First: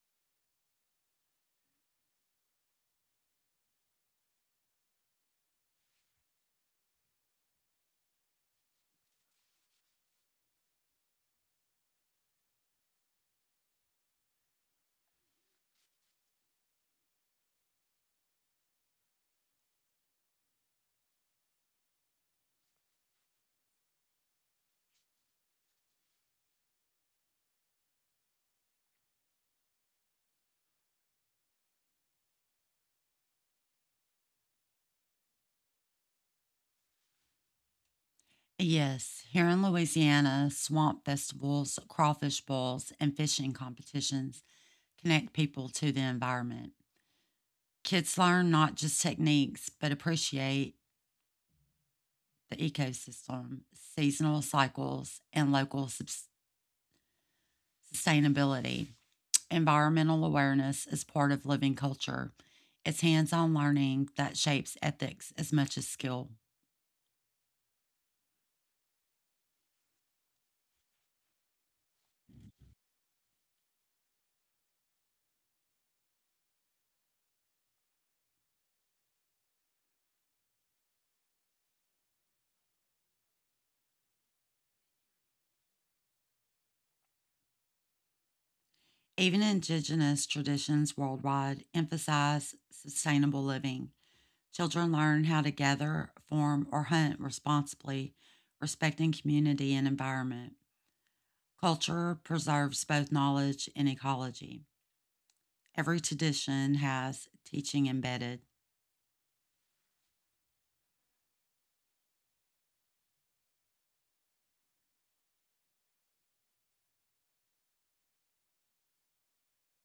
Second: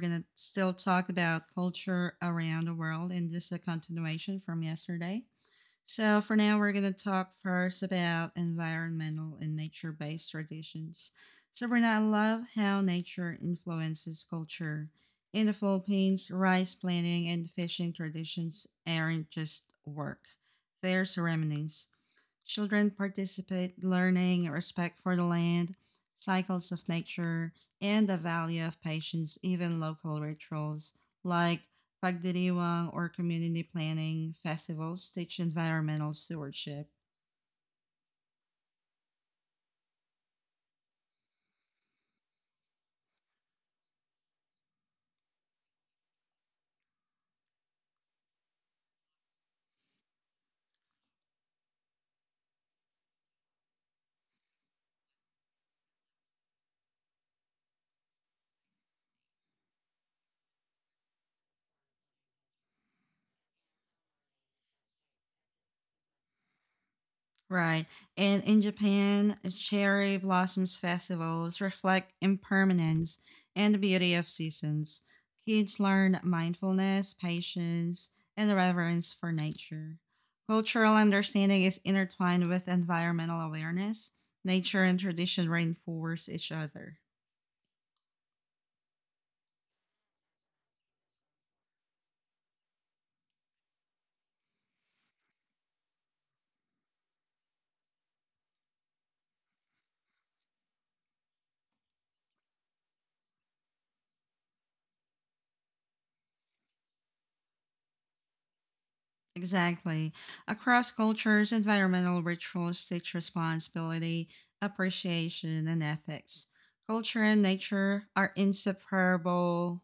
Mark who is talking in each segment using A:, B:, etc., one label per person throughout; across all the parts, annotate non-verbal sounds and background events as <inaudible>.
A: gonna still talk about culture around the world, and this is a continuation from yesterday. So for now, we're gonna talk first about environmental and nature-based traditions. So Sabrina, I love how nature influences culture. In the Philippines, rice planting and fishing traditions aren't just work; they're ceremonies. Children participate, learning respect for the land, cycles of nature, and the value of patience, even local rituals like pagdiriwang or community planning festivals teach environmental stewardship.
B: Yes, here in Louisiana, swamp festivals, crawfish bowls, and fishing competitions connect people to the environment. Kids learn not just techniques, but appreciate the ecosystem, seasonal cycles, and local sustainability. Environmental awareness is part of living culture. It's hands on learning that shapes ethics as much as skill.
A: Right. And in Japan, cherry blossoms festivals reflect impermanence and the beauty of seasons. Kids learn mindfulness, patience, and reverence for nature. Cultural understanding is intertwined with environmental awareness. Nature and tradition reinforce each other.
B: Even indigenous traditions worldwide emphasize sustainable living. Children learn how to gather, farm, or hunt responsibly, respecting community and environment. Culture preserves both knowledge and ecology. Every tradition has teaching embedded.
A: Exactly. Across cultures, environmental rituals teach responsibility, appreciation, and ethics. Culture and nature are inseparable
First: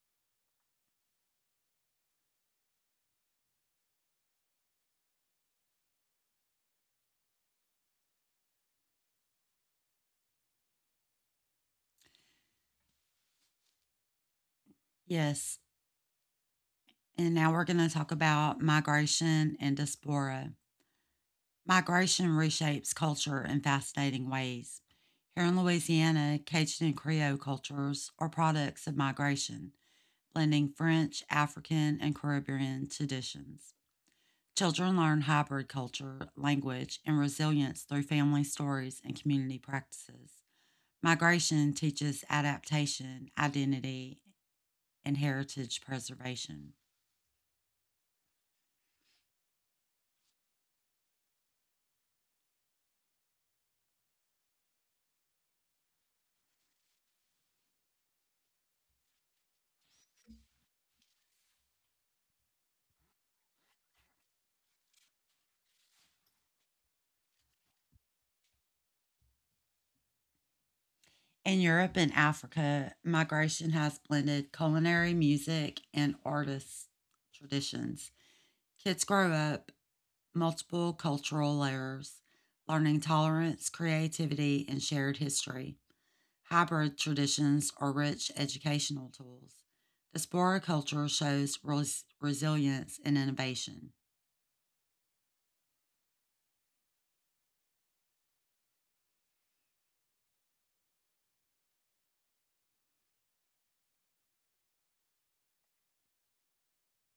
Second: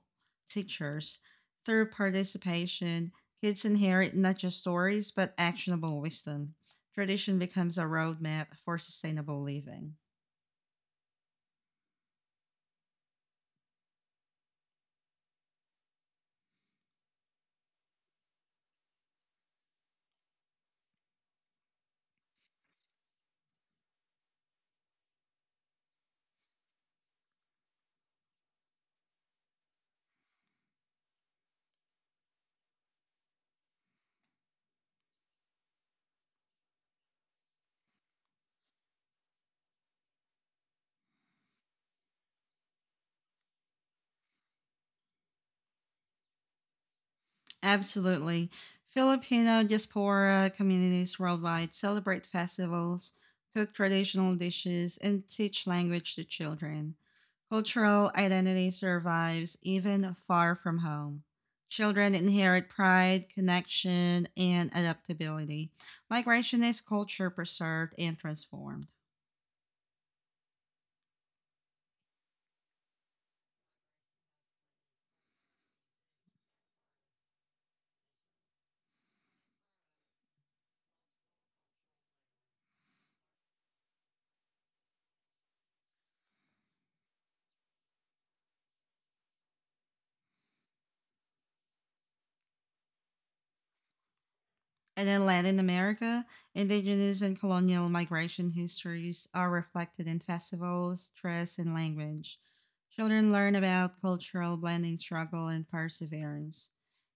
A: teachers. Through participation, kids inherit not just stories, but actionable wisdom. Tradition becomes a roadmap for sustainable living.
B: Yes, and now we're going to talk about migration and diaspora. Migration reshapes culture in fascinating ways. Here in Louisiana, Cajun and Creole cultures are products of migration, blending French, African, and Caribbean traditions. Children learn hybrid culture, language, and resilience through family stories and community practices. Migration teaches adaptation, identity, and heritage preservation.
A: Absolutely. Filipino diaspora communities worldwide celebrate festivals, cook traditional dishes, and teach language to children. Cultural identity survives even far from home. Children inherit pride, connection, and adaptability. Migration is culture preserved and transformed.
B: In Europe and Africa, migration has blended culinary, music, and artists' traditions. Kids grow up multiple cultural layers, learning tolerance, creativity, and shared history. Hybrid traditions are rich educational tools. Diaspora culture shows resilience and innovation.
A: And then land in Latin America, indigenous and colonial migration histories are reflected in festivals, dress, and language. Children learn about cultural blending, struggle, and perseverance.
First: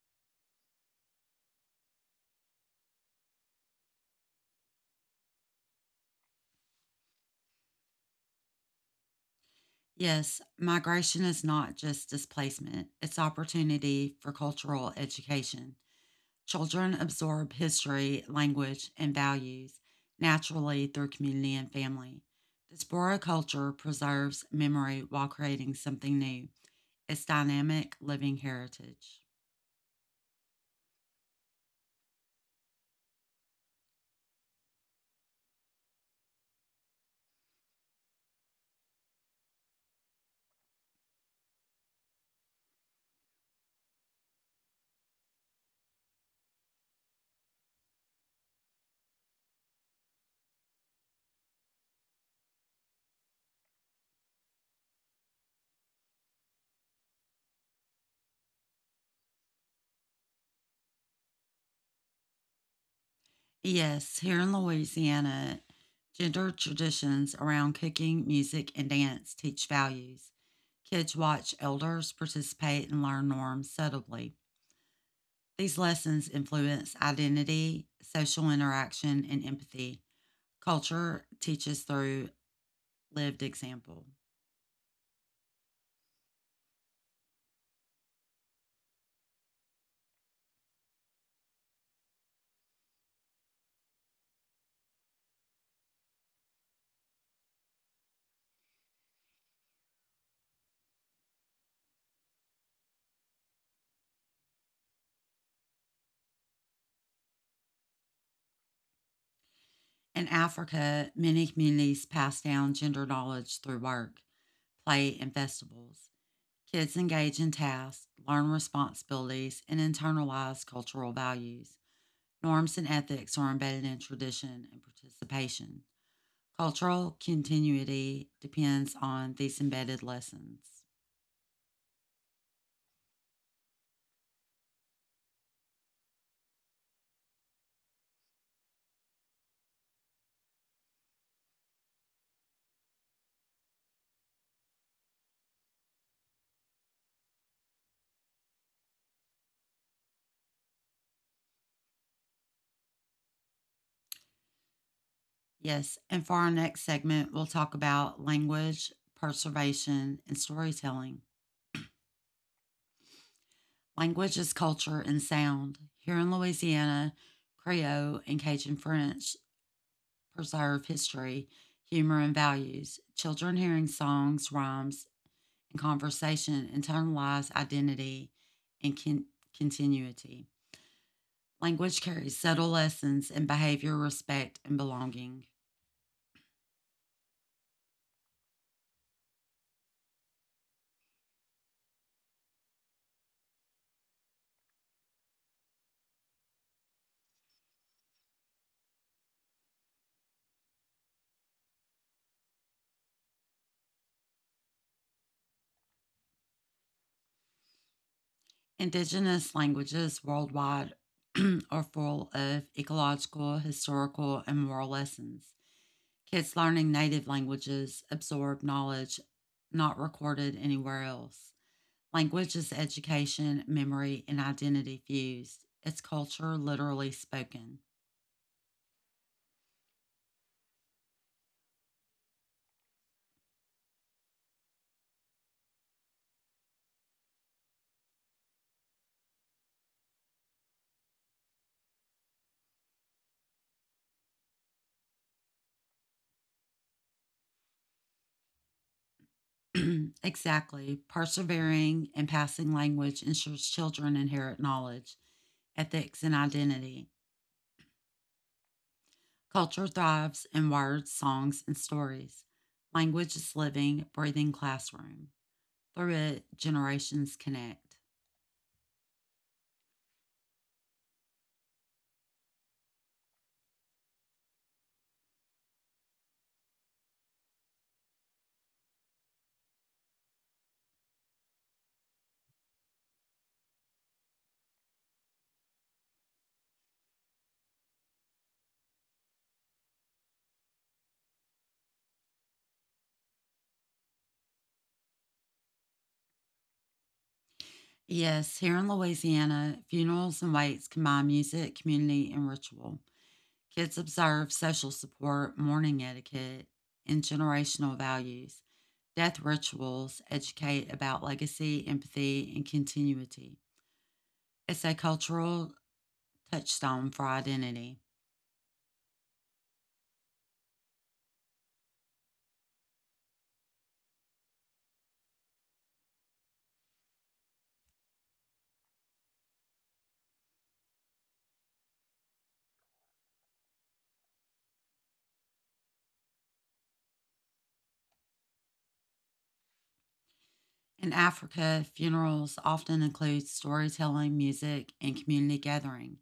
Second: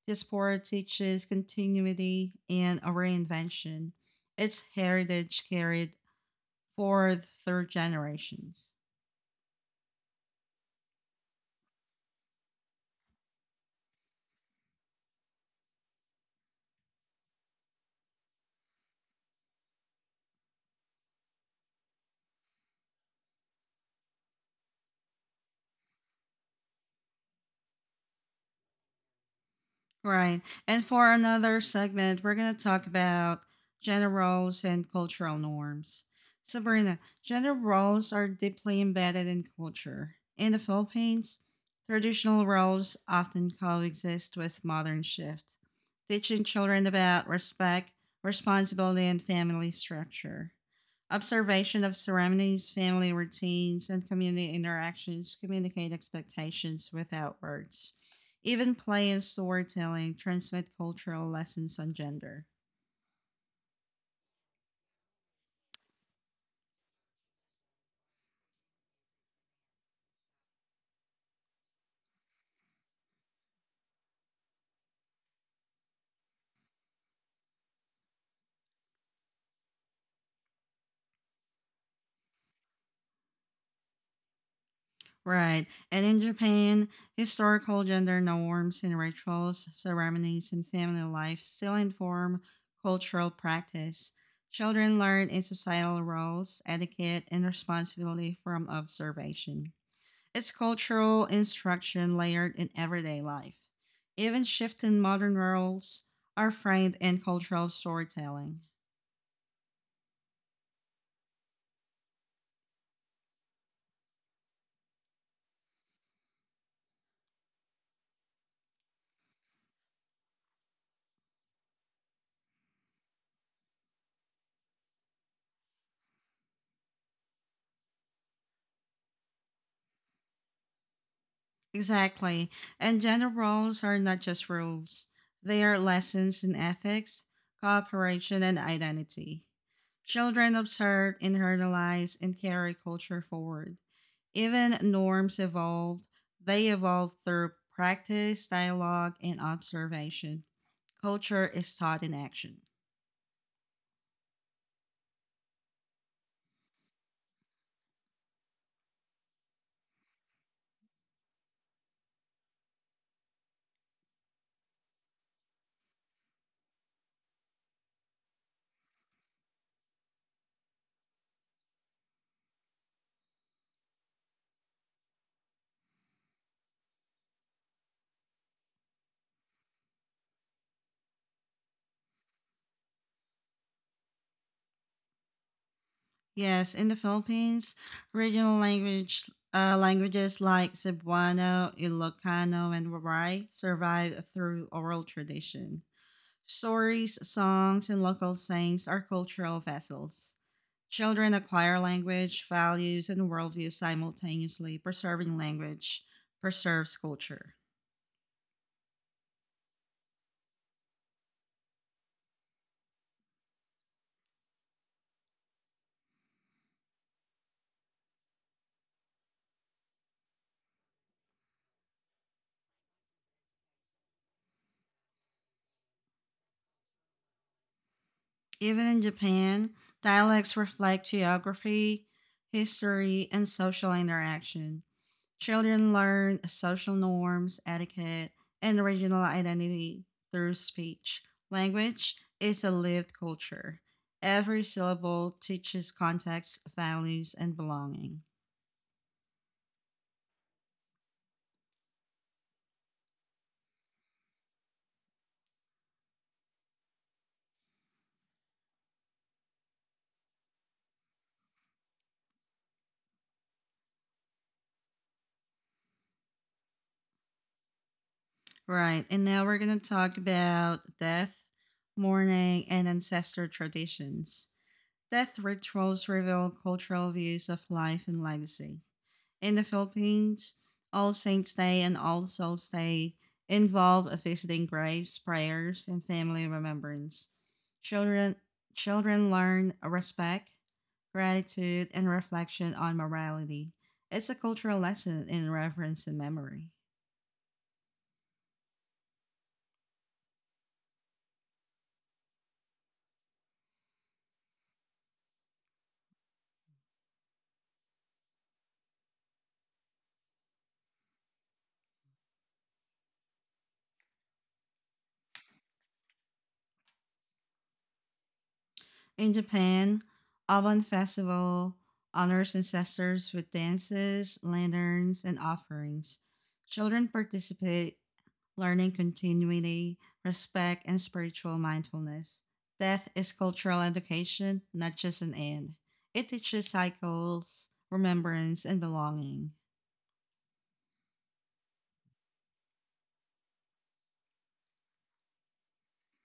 A: This sport teaches continuity and a reinvention. Its heritage carried forward through generations.
B: Yes, migration is not just displacement, it's opportunity for cultural education. Children absorb history, language, and values naturally through community and family. Diaspora culture preserves memory while creating something new. It's dynamic living heritage.
A: Right. And for another segment, we're going to talk about gender roles and cultural norms. Sabrina, gender roles are deeply embedded in culture. In the Philippines, traditional roles often coexist with modern shift, teaching children about respect, responsibility, and family structure. Observation of ceremonies, family routines, and community interactions communicate expectations without words, even play and storytelling transmit cultural lessons on gender.
B: Yes, here in Louisiana, gender traditions around cooking, music, and dance teach values. Kids watch elders participate and learn norms subtly. These lessons influence identity, social interaction, and empathy. Culture teaches through lived example.
A: Right. And in Japan, historical gender norms and rituals, ceremonies, and family life still inform cultural practice. Children learn in societal roles, etiquette, and responsibility from observation. It's cultural instruction layered in everyday life. Even shifting modern roles are framed in cultural storytelling.
B: In Africa, many communities pass down gender knowledge through work, play, and festivals. Kids engage in tasks, learn responsibilities, and internalize cultural values. Norms and ethics are embedded in tradition and participation. Cultural continuity depends on these embedded lessons.
A: Exactly. And gender roles are not just rules, they are lessons in ethics, cooperation, and identity. Children observe, internalize, and carry culture forward. Even norms evolved, they evolve through practice, dialogue, and observation. Culture is taught in action.
B: Yes, and for our next segment, we'll talk about language, preservation, and storytelling. Language is culture and sound. Here in Louisiana, Creole and Cajun French preserve history, humor, and values. Children hearing songs, rhymes, and conversation internalize identity and continuity. Language carries subtle lessons in behavior, respect, and belonging.
A: Yes, in the Philippines, regional languages like Cebuano, Ilocano, and Waray survive through oral tradition. Stories, songs, and local sayings are cultural vessels. Children acquire language, values, and worldview simultaneously. Preserving language preserves culture.
B: Indigenous languages worldwide <clears throat> are full of ecological, historical, and moral lessons. Kids learning native languages absorb knowledge not recorded anywhere else. Language is education, memory, and identity fused. It's culture literally spoken.
A: Even in Japan, dialects reflect geography, history, and social interaction. Children learn social norms, etiquette, and regional identity through speech. Language is a lived culture. Every syllable teaches context, values, and belonging.
B: <clears throat> Exactly. Persevering and passing language ensures children inherit knowledge, ethics, and identity. Culture thrives in words, songs, and stories. Language is living, breathing classroom. Through it, generations connect.
A: Right, and now we're going to talk about death, mourning, and ancestor traditions. Death rituals reveal cultural views of life and legacy. In the Philippines, All Saints' Day and All Souls' Day involve visiting graves, prayers, and family remembrance. Children children learn respect, gratitude, and reflection on morality. It's a cultural lesson in reverence and memory.
B: Yes, here in Louisiana, funerals and wakes combine music, community, and ritual. Kids observe social support, mourning etiquette, and generational values. Death rituals educate about legacy, empathy, and continuity. It's a cultural touchstone for identity.
A: In Japan, Obon Festival honors ancestors with dances, lanterns, and offerings. Children participate, learning continuity, respect, and spiritual mindfulness. Death is cultural education, not just an end. It teaches cycles, remembrance, and belonging.
B: In Africa, funerals often include storytelling, music, and community gathering.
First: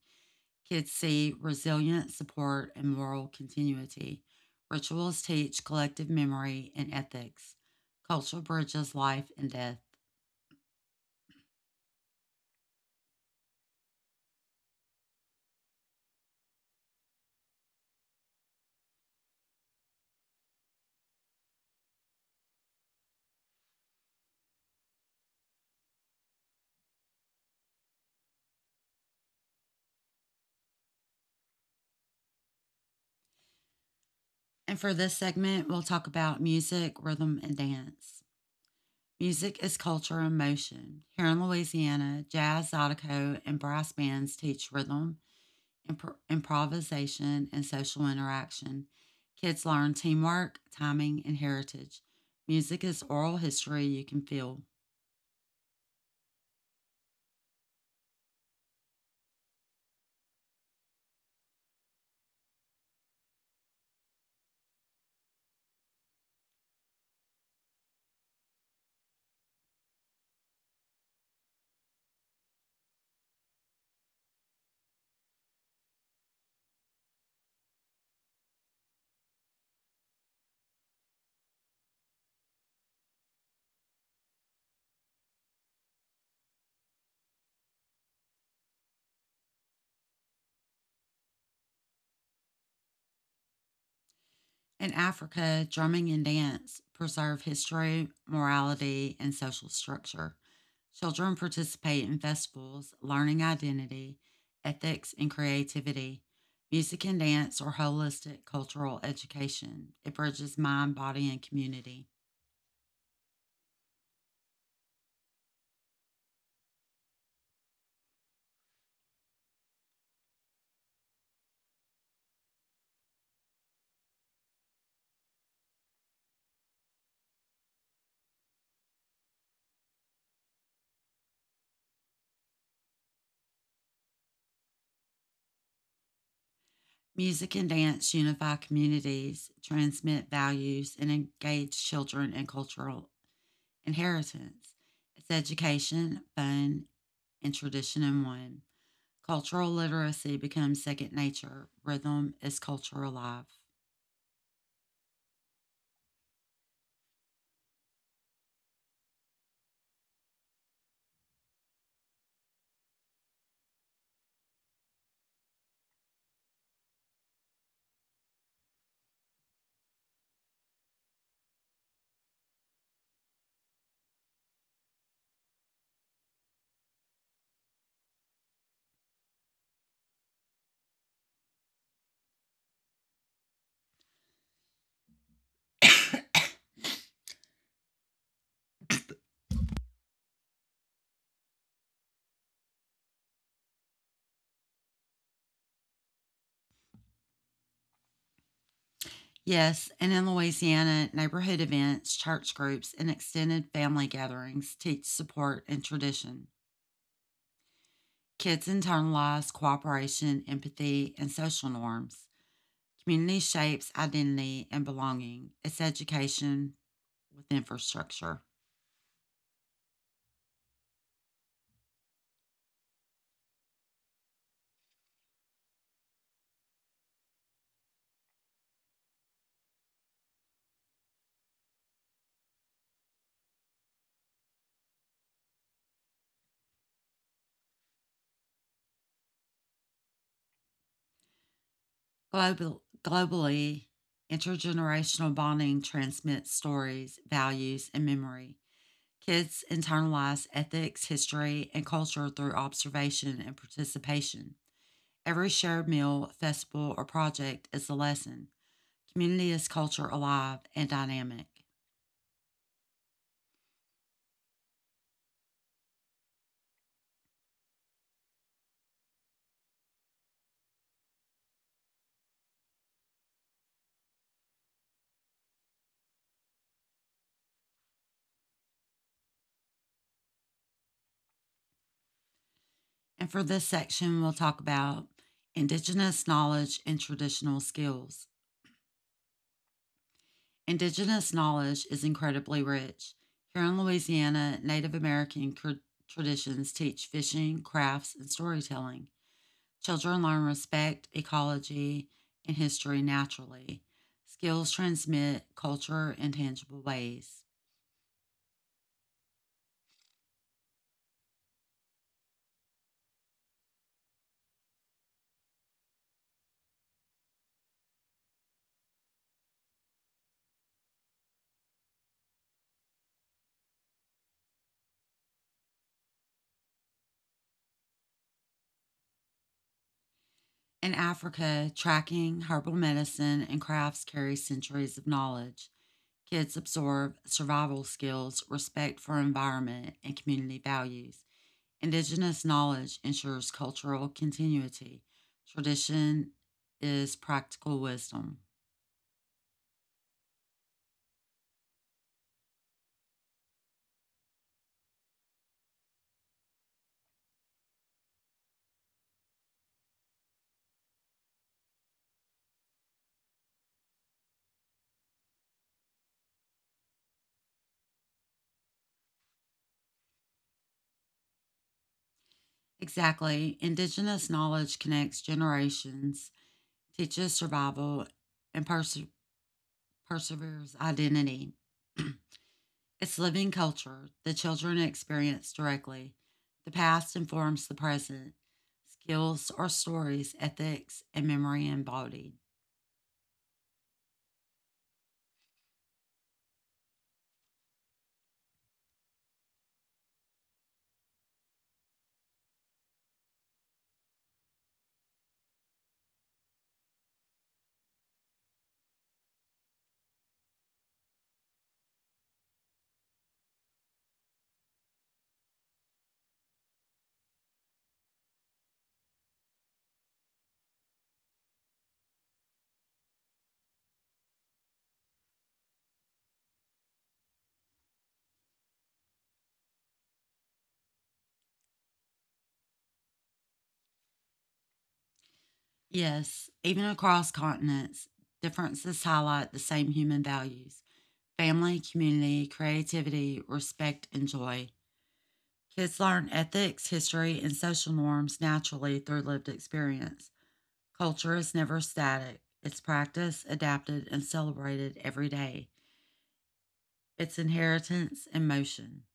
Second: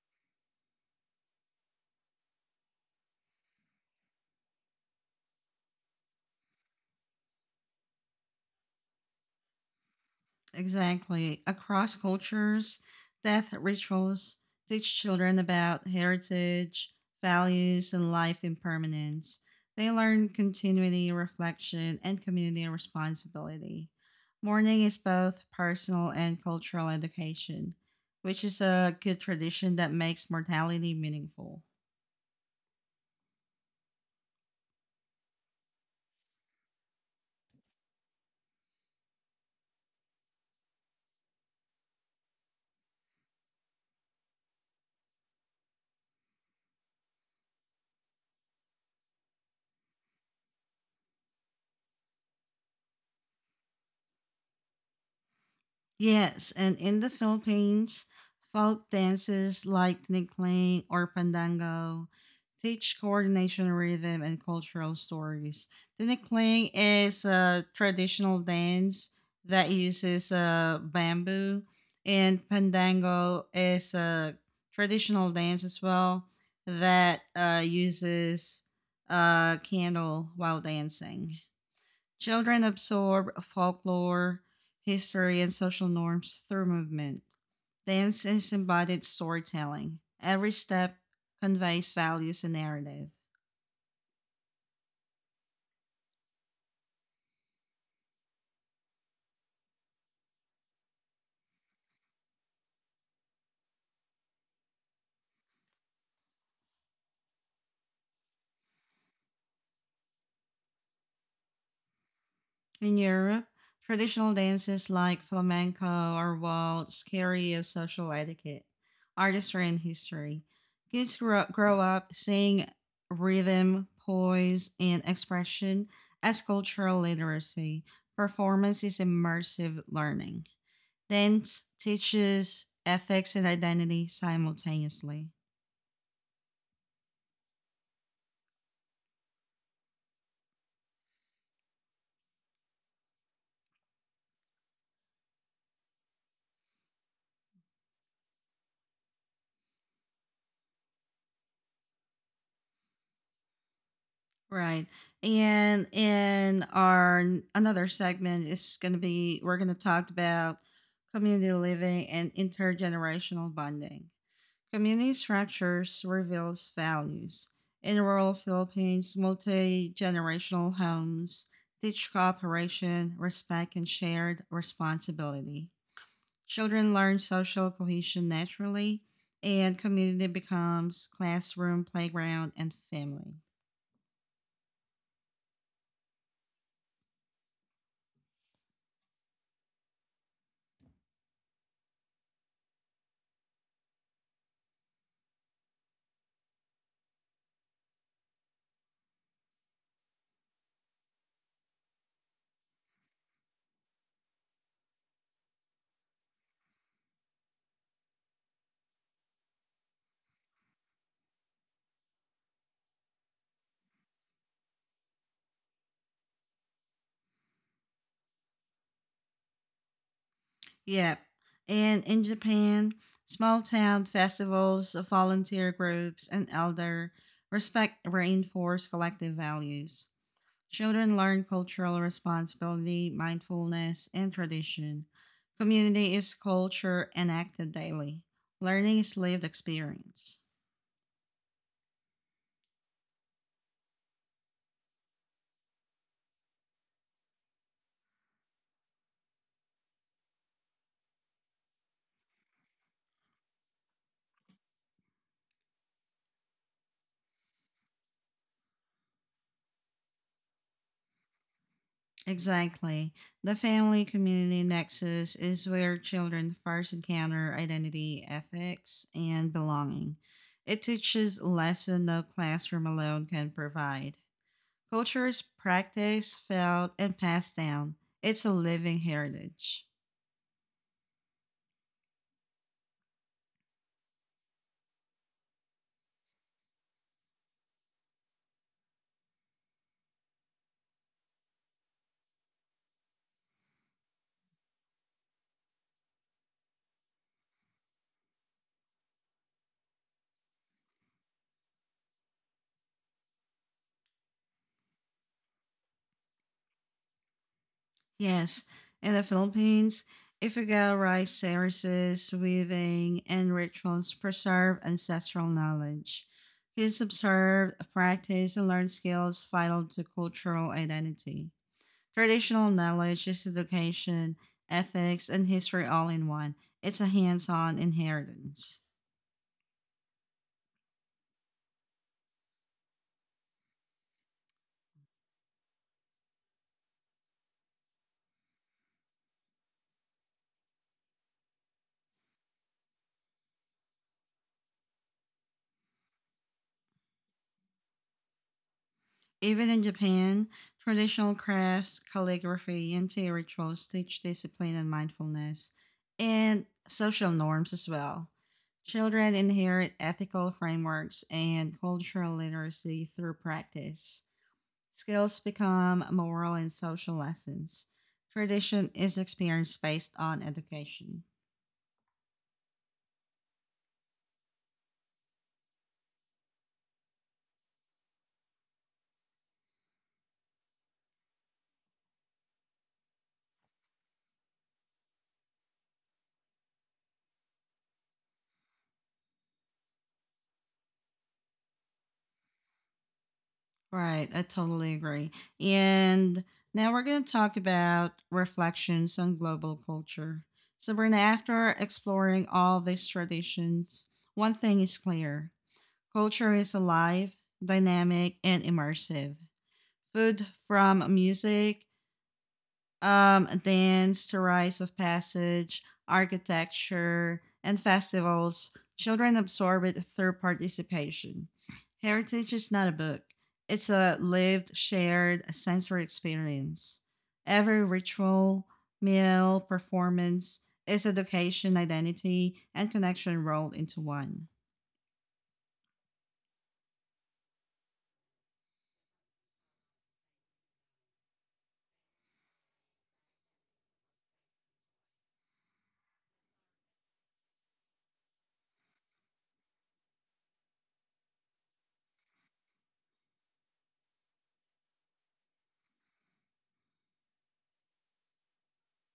B: Kids see resilience, support, and moral continuity. Rituals teach collective memory and ethics. Culture bridges life and death.
A: Exactly. Across cultures, death rituals teach children about heritage, values, and life impermanence. They learn continuity, reflection, and community responsibility. Mourning is both personal and cultural education, which is a good tradition that makes mortality meaningful.
B: And for this segment, we'll talk about music, rhythm, and dance. Music is culture and motion. Here in Louisiana, jazz, zydeco, and brass bands teach rhythm, improvisation, and social interaction. Kids learn teamwork, timing, and heritage. Music is oral history you can feel.
A: Yes, and in the Philippines, folk dances like tinikling or pandango teach coordination, rhythm, and cultural stories. Tinikling is a traditional dance that uses bamboo, and pandango is a traditional dance as well that uses a candle while dancing. Children absorb folklore, history, and social norms through movement. Dance is embodied storytelling. Every step conveys values and narrative.
B: In Africa, drumming and dance preserve history, morality, and social structure. Children participate in festivals, learning identity, ethics, and creativity. Music and dance are holistic cultural education. It bridges mind, body, and community.
A: In Europe, traditional dances like flamenco or waltz carry a social etiquette, artistry, and history. Kids grow up seeing rhythm, poise, and expression as cultural literacy. Performance is immersive learning. Dance teaches ethics and identity simultaneously.
B: Music and dance unify communities, transmit values, and engage children in cultural inheritance. It's education, fun, and tradition in one. Cultural literacy becomes second nature. Rhythm is cultural life.
A: Right. And in our n- another segment is going to be we're going to talk about community living and intergenerational bonding. Community structures reveals values. In rural Philippines, multi-generational homes teach cooperation, respect, and shared responsibility. Children learn social cohesion naturally, and community becomes classroom, playground, and family.
B: Yes, and in Louisiana, neighborhood events, church groups, and extended family gatherings teach support and tradition. Kids internalize cooperation, empathy, and social norms. Community shapes identity and belonging. It's education with infrastructure.
A: Yep. And in Japan, small town festivals, volunteer groups, and elder respect reinforce collective values. Children learn cultural responsibility, mindfulness, and tradition. Community is culture enacted daily. Learning is lived experience.
B: Globally, intergenerational bonding transmits stories, values, and memory. Kids internalize ethics, history, and culture through observation and participation. Every shared meal, festival, or project is a lesson. Community is culture alive and dynamic.
A: Exactly. The family community nexus is where children first encounter identity, ethics, and belonging. It teaches lessons no classroom alone can provide. Culture is practiced, felt, and passed down. It's a living heritage.
B: And for this section, we'll talk about Indigenous knowledge and traditional skills. Indigenous knowledge is incredibly rich. Here in Louisiana, Native American traditions teach fishing, crafts, and storytelling. Children learn respect, ecology, and history naturally. Skills transmit culture in tangible ways.
A: Yes, in the Philippines, Ifugao rice services, weaving, and rituals preserve ancestral knowledge. Kids observe, practice, and learn skills vital to cultural identity. Traditional knowledge is education, ethics, and history all in one. It's a hands on inheritance.
B: In Africa, tracking, herbal medicine, and crafts carry centuries of knowledge. Kids absorb survival skills, respect for environment, and community values. Indigenous knowledge ensures cultural continuity. Tradition is practical wisdom.
A: Even in Japan, traditional crafts, calligraphy, and tea rituals teach discipline and mindfulness, and social norms as well. Children inherit ethical frameworks and cultural literacy through practice. Skills become moral and social lessons. Tradition is experienced based on education.
B: Exactly. Indigenous knowledge connects generations, teaches survival, and perseveres identity. <clears throat> It's living culture the children experience directly. The past informs the present. Skills are stories, ethics, and memory embodied.
A: Right, I totally agree. And now we're going to talk about reflections on global culture. So, Brenda, after exploring all these traditions, one thing is clear: culture is alive, dynamic, and immersive. Food, from music dance to rites of passage, architecture, and festivals, children absorb it through participation. Heritage is not a book, it's a lived, shared sensory experience. Every ritual, meal, performance is education, identity, and connection rolled into one.
B: Yes, even across continents, differences highlight the same human values family, community, creativity, respect, and joy. Kids learn ethics, history, and social norms naturally through lived experience. Culture is never static, it's practiced, adapted, and celebrated every day. It's inheritance in motion.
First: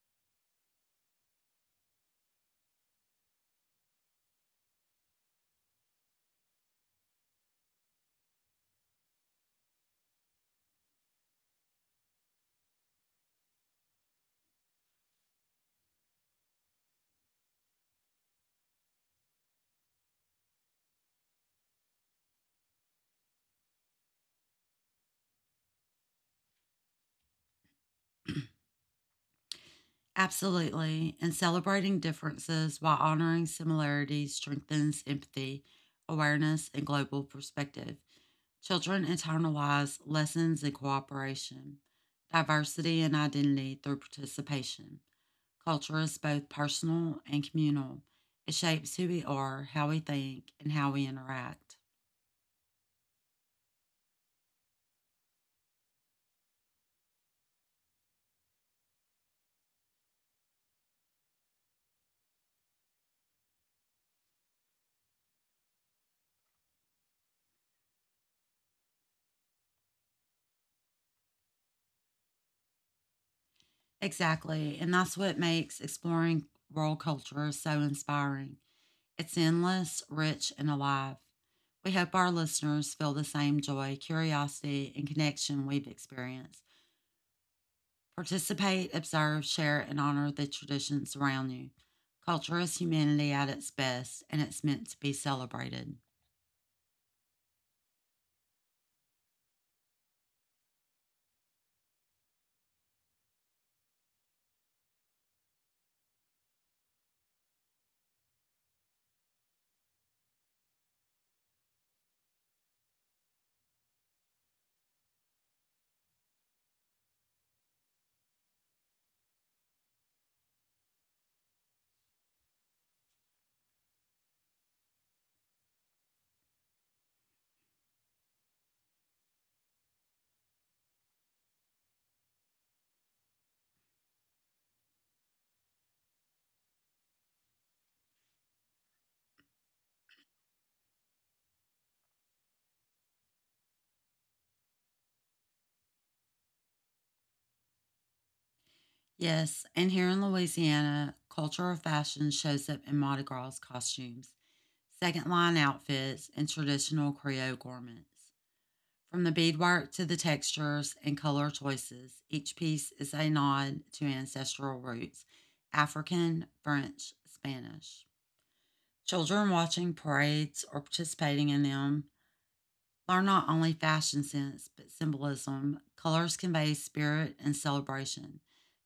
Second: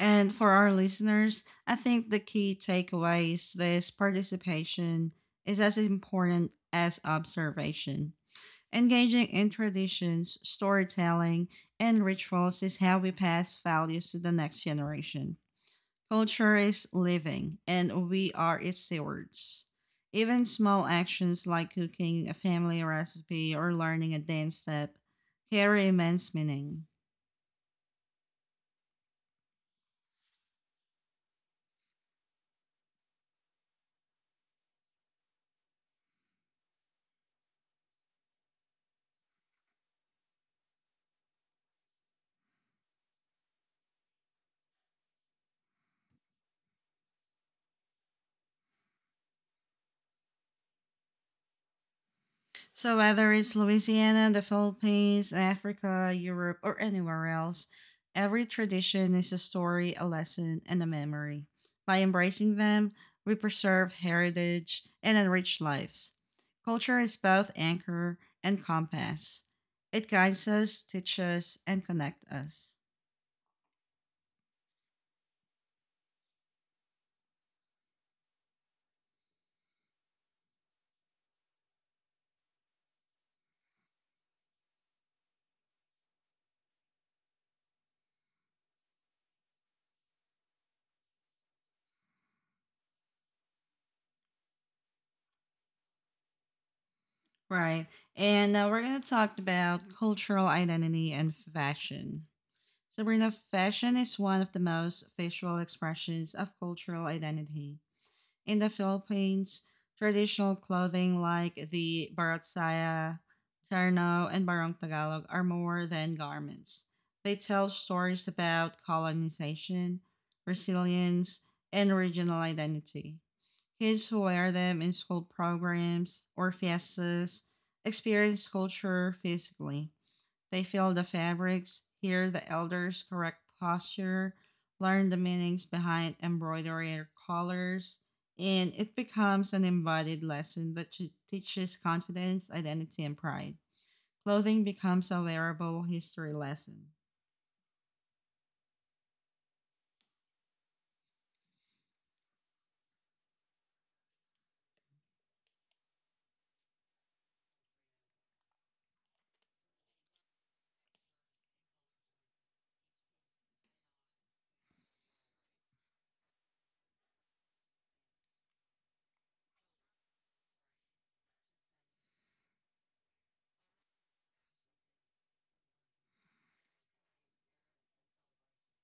A: And for our listeners, I think the key takeaway is this: participation is as important as observation. Engaging in traditions, storytelling, and rituals is how we pass values to the next generation. Culture is living, and we are its stewards. Even small actions like cooking a family recipe or learning a dance step carry immense meaning.
B: Absolutely, and celebrating differences while honoring similarities strengthens empathy, awareness, and global perspective. Children internalize lessons in cooperation, diversity, and identity through participation. Culture is both personal and communal. It shapes who we are, how we think, and how we interact.
A: So whether it's Louisiana, the Philippines, Africa, Europe, or anywhere else, every tradition is a story, a lesson, and a memory. By embracing them, we preserve heritage and enrich lives. Culture is both anchor and compass. It guides us, teaches, and connects us.
B: Exactly. And that's what makes exploring world culture so inspiring. It's endless, rich, and alive. We hope our listeners feel the same joy, curiosity, and connection we've experienced. Participate, observe, share, and honor the traditions around you. Culture is humanity at its best, and it's meant to be celebrated.
A: Right. And now we're going to talk about cultural identity and fashion. Sabrina, fashion is one of the most visual expressions of cultural identity. In the Philippines, traditional clothing like the Barotsaya, Terno, and Barong Tagalog are more than garments. They tell stories about colonization, resilience, and regional identity. Kids who wear them in school programs or fiestas experience culture physically, they feel the fabrics, hear the elders' correct posture, learn the meanings behind embroidery or colors, and it becomes an embodied lesson that teaches confidence, identity, and pride. Clothing becomes a wearable history lesson.
B: Yes, and here in Louisiana, culture of fashion shows up in Mardi Gras costumes, second line outfits, and traditional Creole garments. From the beadwork to the textures and color choices, each piece is a nod to ancestral roots African, French, Spanish. Children watching parades or participating in them learn not only fashion sense, but symbolism. Colors convey spirit and celebration.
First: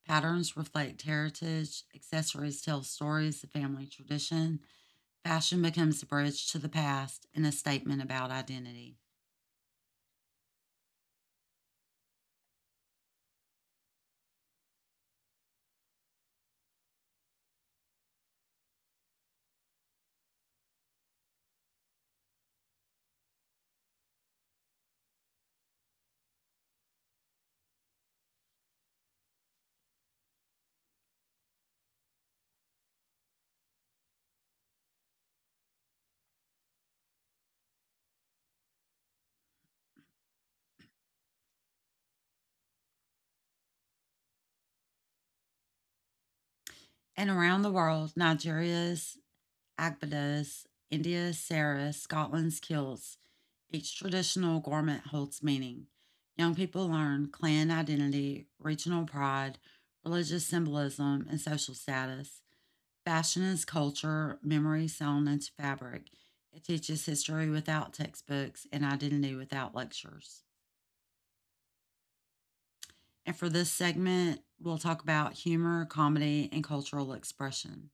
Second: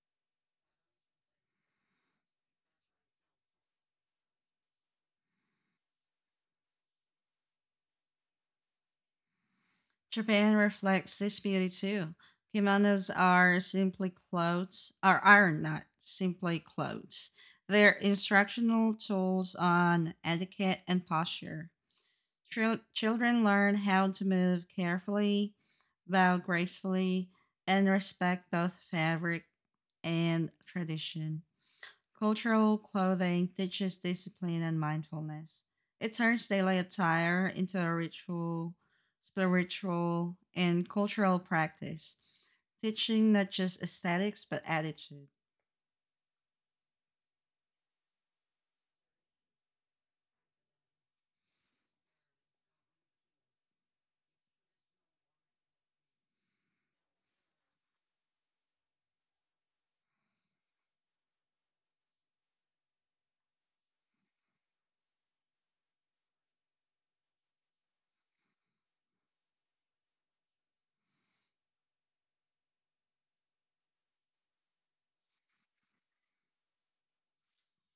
B: Patterns reflect heritage. Accessories tell stories of family tradition. Fashion becomes a bridge to the past and a statement about identity.
A: Japan reflects this beauty too. Kimonos are simply clothes, or are not simply clothes. They're instructional tools on etiquette and posture. Children learn how to move carefully, bow gracefully, and respect both fabric and tradition. Cultural clothing teaches discipline and mindfulness. It turns daily attire into a ritual, spiritual, and cultural practice, teaching not just aesthetics but attitude.
B: And around the world, Nigeria's agbadas, India's saris, Scotland's kilts, each traditional garment holds meaning. Young people learn clan identity, regional pride, religious symbolism, and social status. Fashion is culture, memory, sewn into fabric. It teaches history without textbooks and identity without lectures. And for this segment, we'll talk about humor, comedy, and cultural expression.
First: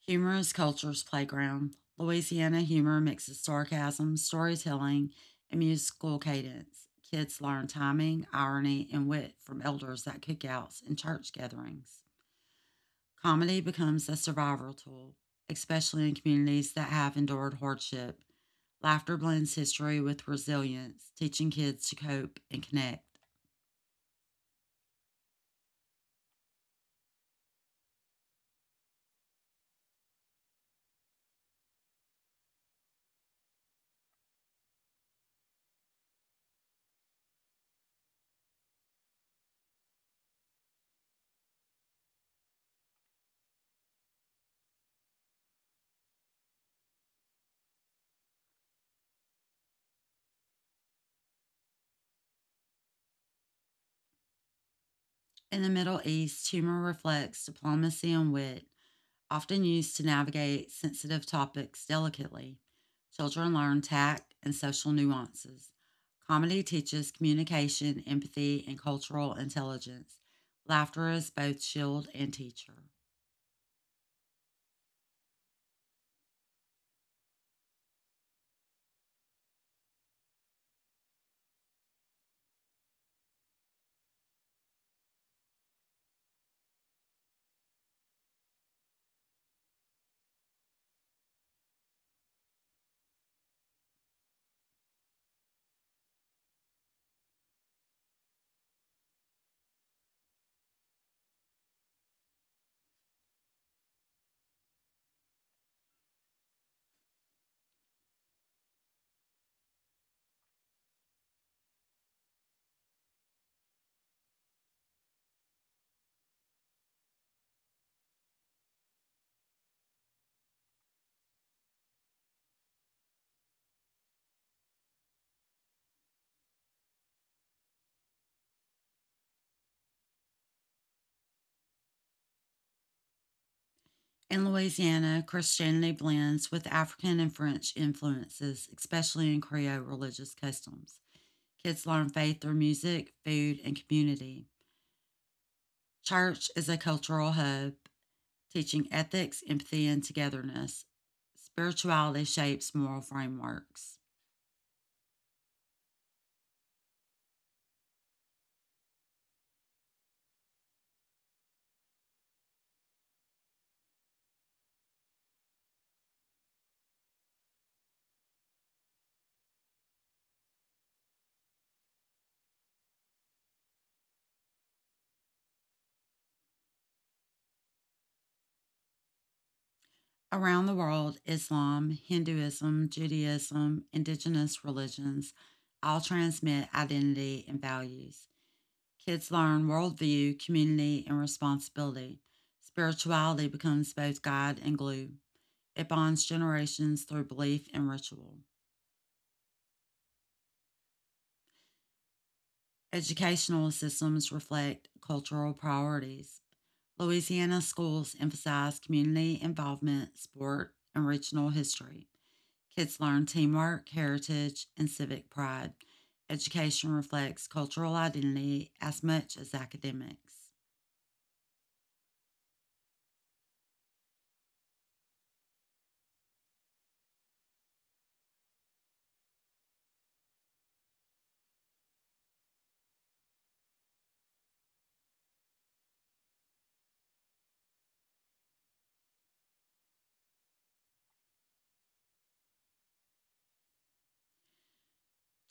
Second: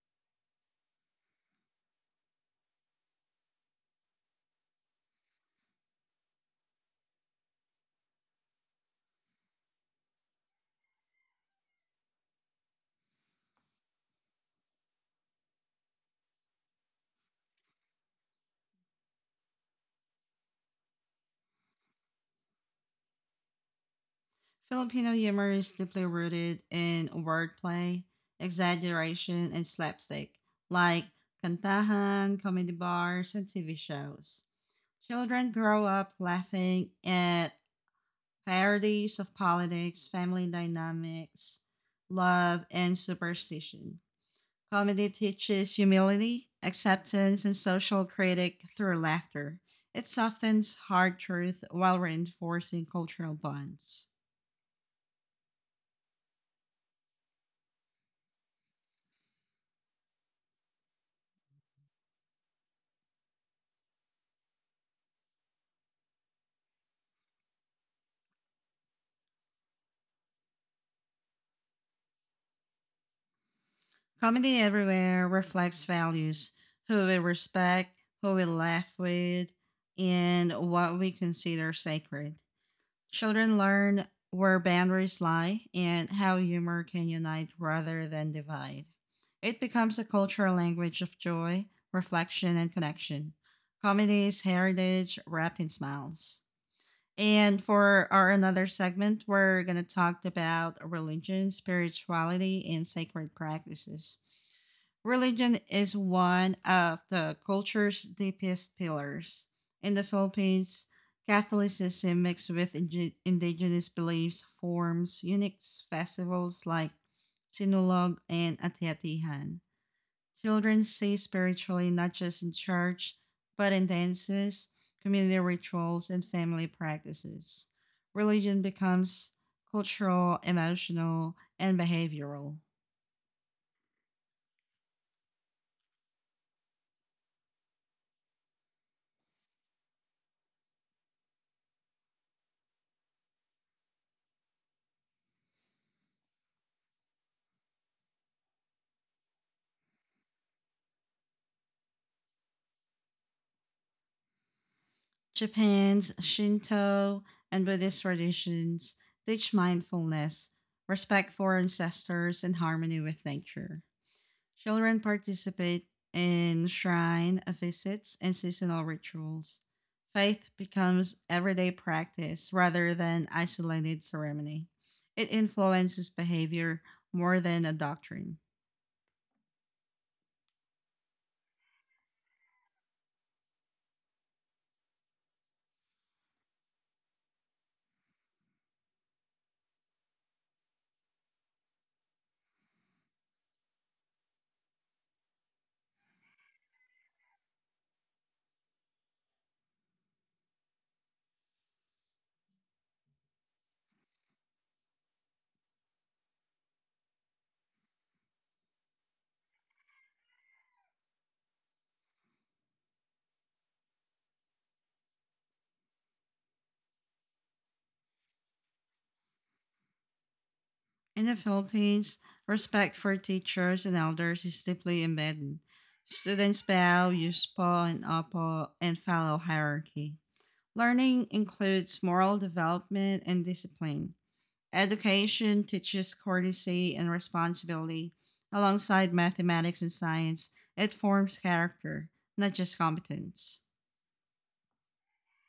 B: Humor is culture's playground. Louisiana humor mixes sarcasm, storytelling, and musical cadence. Kids learn timing, irony, and wit from elders at cookouts and church gatherings. Comedy becomes a survival tool, especially in communities that have endured hardship. Laughter blends history with resilience, teaching kids to cope and connect.
A: Filipino humor is deeply rooted in wordplay, exaggeration, and slapstick, like kantahan, comedy bars, and TV shows. Children grow up laughing at parodies of politics, family dynamics, love, and superstition. Comedy teaches humility, acceptance, and social critique through laughter. It softens hard truth while reinforcing cultural bonds.
B: In the Middle East, humor reflects diplomacy and wit, often used to navigate sensitive topics delicately. Children learn tact and social nuances. Comedy teaches communication, empathy, and cultural intelligence. Laughter is both shield and teacher.
A: Comedy everywhere reflects values: who we respect, who we laugh with, and what we consider sacred. Children learn where boundaries lie and how humor can unite rather than divide. It becomes a cultural language of joy, reflection, and connection. Comedy is heritage wrapped in smiles. And for our another segment, we're going to talk about religion, spirituality, and sacred practices. Religion is one of the culture's deepest pillars. In the Philippines, Catholicism mixed with indigenous beliefs forms unique festivals like Sinulog and Atiatihan. Children stay spiritually not just in church, but in dances, community rituals, and family practices. Religion becomes cultural, emotional, and behavioral.
B: In Louisiana, Christianity blends with African and French influences, especially in Creole religious customs. Kids learn faith through music, food, and community. Church is a cultural hub, teaching ethics, empathy, and togetherness. Spirituality shapes moral frameworks.
A: Japan's Shinto and Buddhist traditions teach mindfulness, respect for ancestors, and harmony with nature. Children participate in shrine visits and seasonal rituals. Faith becomes everyday practice rather than isolated ceremony. It influences behavior more than a doctrine.
B: Around the world, Islam, Hinduism, Judaism, indigenous religions all transmit identity and values. Kids learn worldview, community, and responsibility. Spirituality becomes both guide and glue. It bonds generations through belief and ritual. Educational systems reflect cultural priorities. Louisiana schools emphasize community involvement, sport, and regional history. Kids learn teamwork, heritage, and civic pride. Education reflects cultural identity as much as academics.
A: In the Philippines, respect for teachers and elders is deeply embedded. Students bow, use paw and upaw, and follow hierarchy. Learning includes moral development and discipline. Education teaches courtesy and responsibility. Alongside mathematics and science, it forms character, not just competence.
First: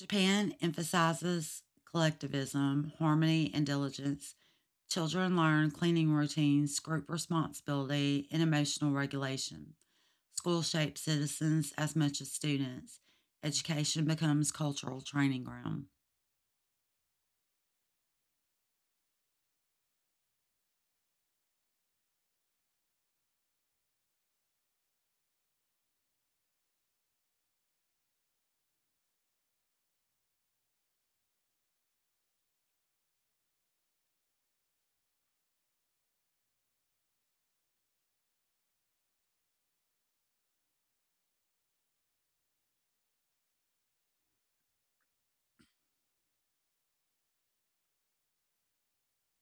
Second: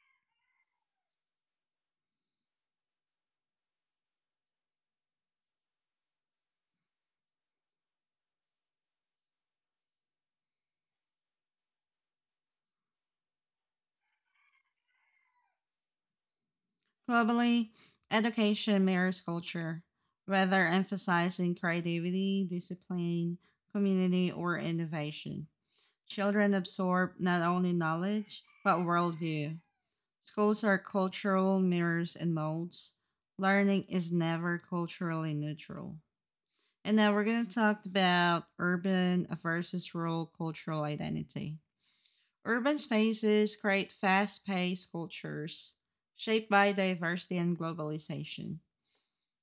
B: Japan emphasizes collectivism, harmony, and diligence. Children learn cleaning routines, group responsibility, and emotional regulation. School shapes citizens as much as students. Education becomes cultural training ground.
A: Globally, education mirrors culture, whether emphasizing creativity, discipline, community, or innovation. Children absorb not only knowledge, but worldview. Schools are cultural mirrors and molds. Learning is never culturally neutral. And now we're going to talk about urban versus rural cultural identity. Urban spaces create fast paced cultures shaped by diversity and globalization.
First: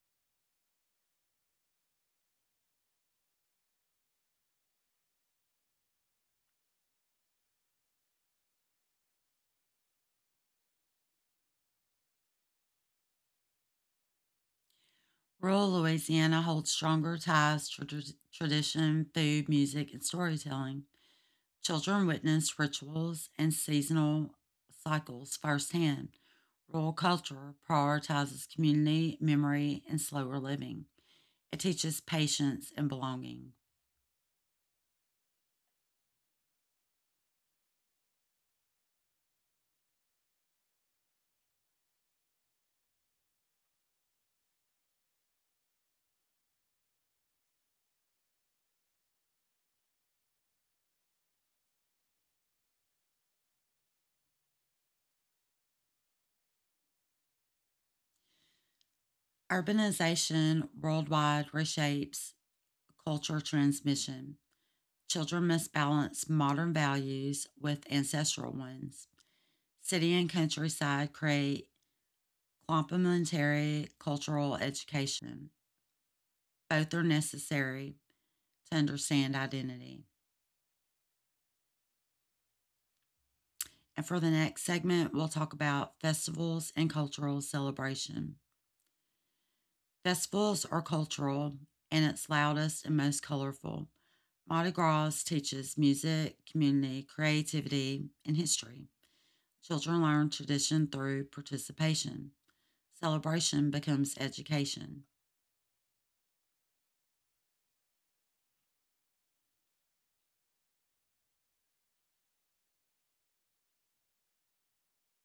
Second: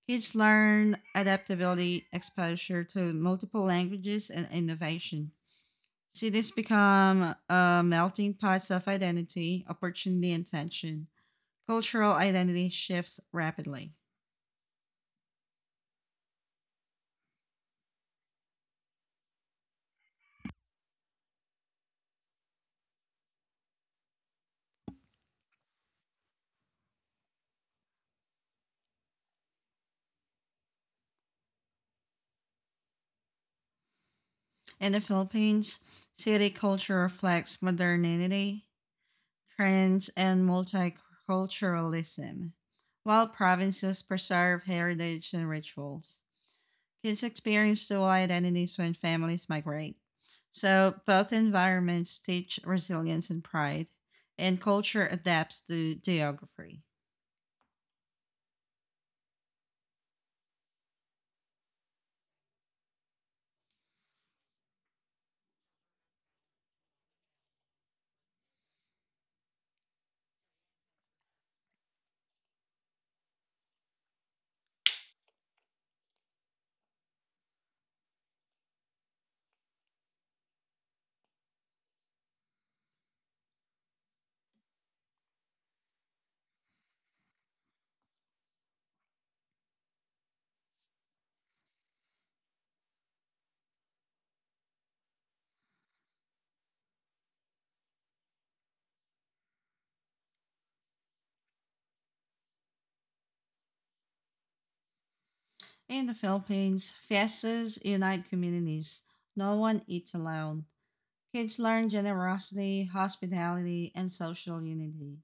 A: Kids learn adaptability, exposure to multiple languages, and innovation. Cities become melting pots of identity, opportunity, and tension. Cultural identity shifts rapidly.
B: Rural Louisiana holds stronger ties to tradition, food, music, and storytelling. Children witness rituals and seasonal cycles firsthand. Rural culture prioritizes community, memory, and slower living. It teaches patience and belonging.
A: In the Philippines, city culture reflects modernity, trends, and multiculturalism, while provinces preserve heritage and rituals. Kids experience dual identities when families migrate. So both environments teach resilience and pride, and culture adapts to geography.
B: Urbanization worldwide reshapes culture transmission. Children must balance modern values with ancestral ones. City and countryside create complementary cultural education. Both are necessary to understand identity. And for the next segment, we'll talk about festivals and cultural celebration. Festivals are cultural in its loudest and most colorful. Mardi Gras teaches music, community, creativity, and history. Children learn tradition through participation. Celebration becomes education.
A: In the Philippines, fiestas unite communities. No one eats alone. Kids learn generosity, hospitality, and social unity.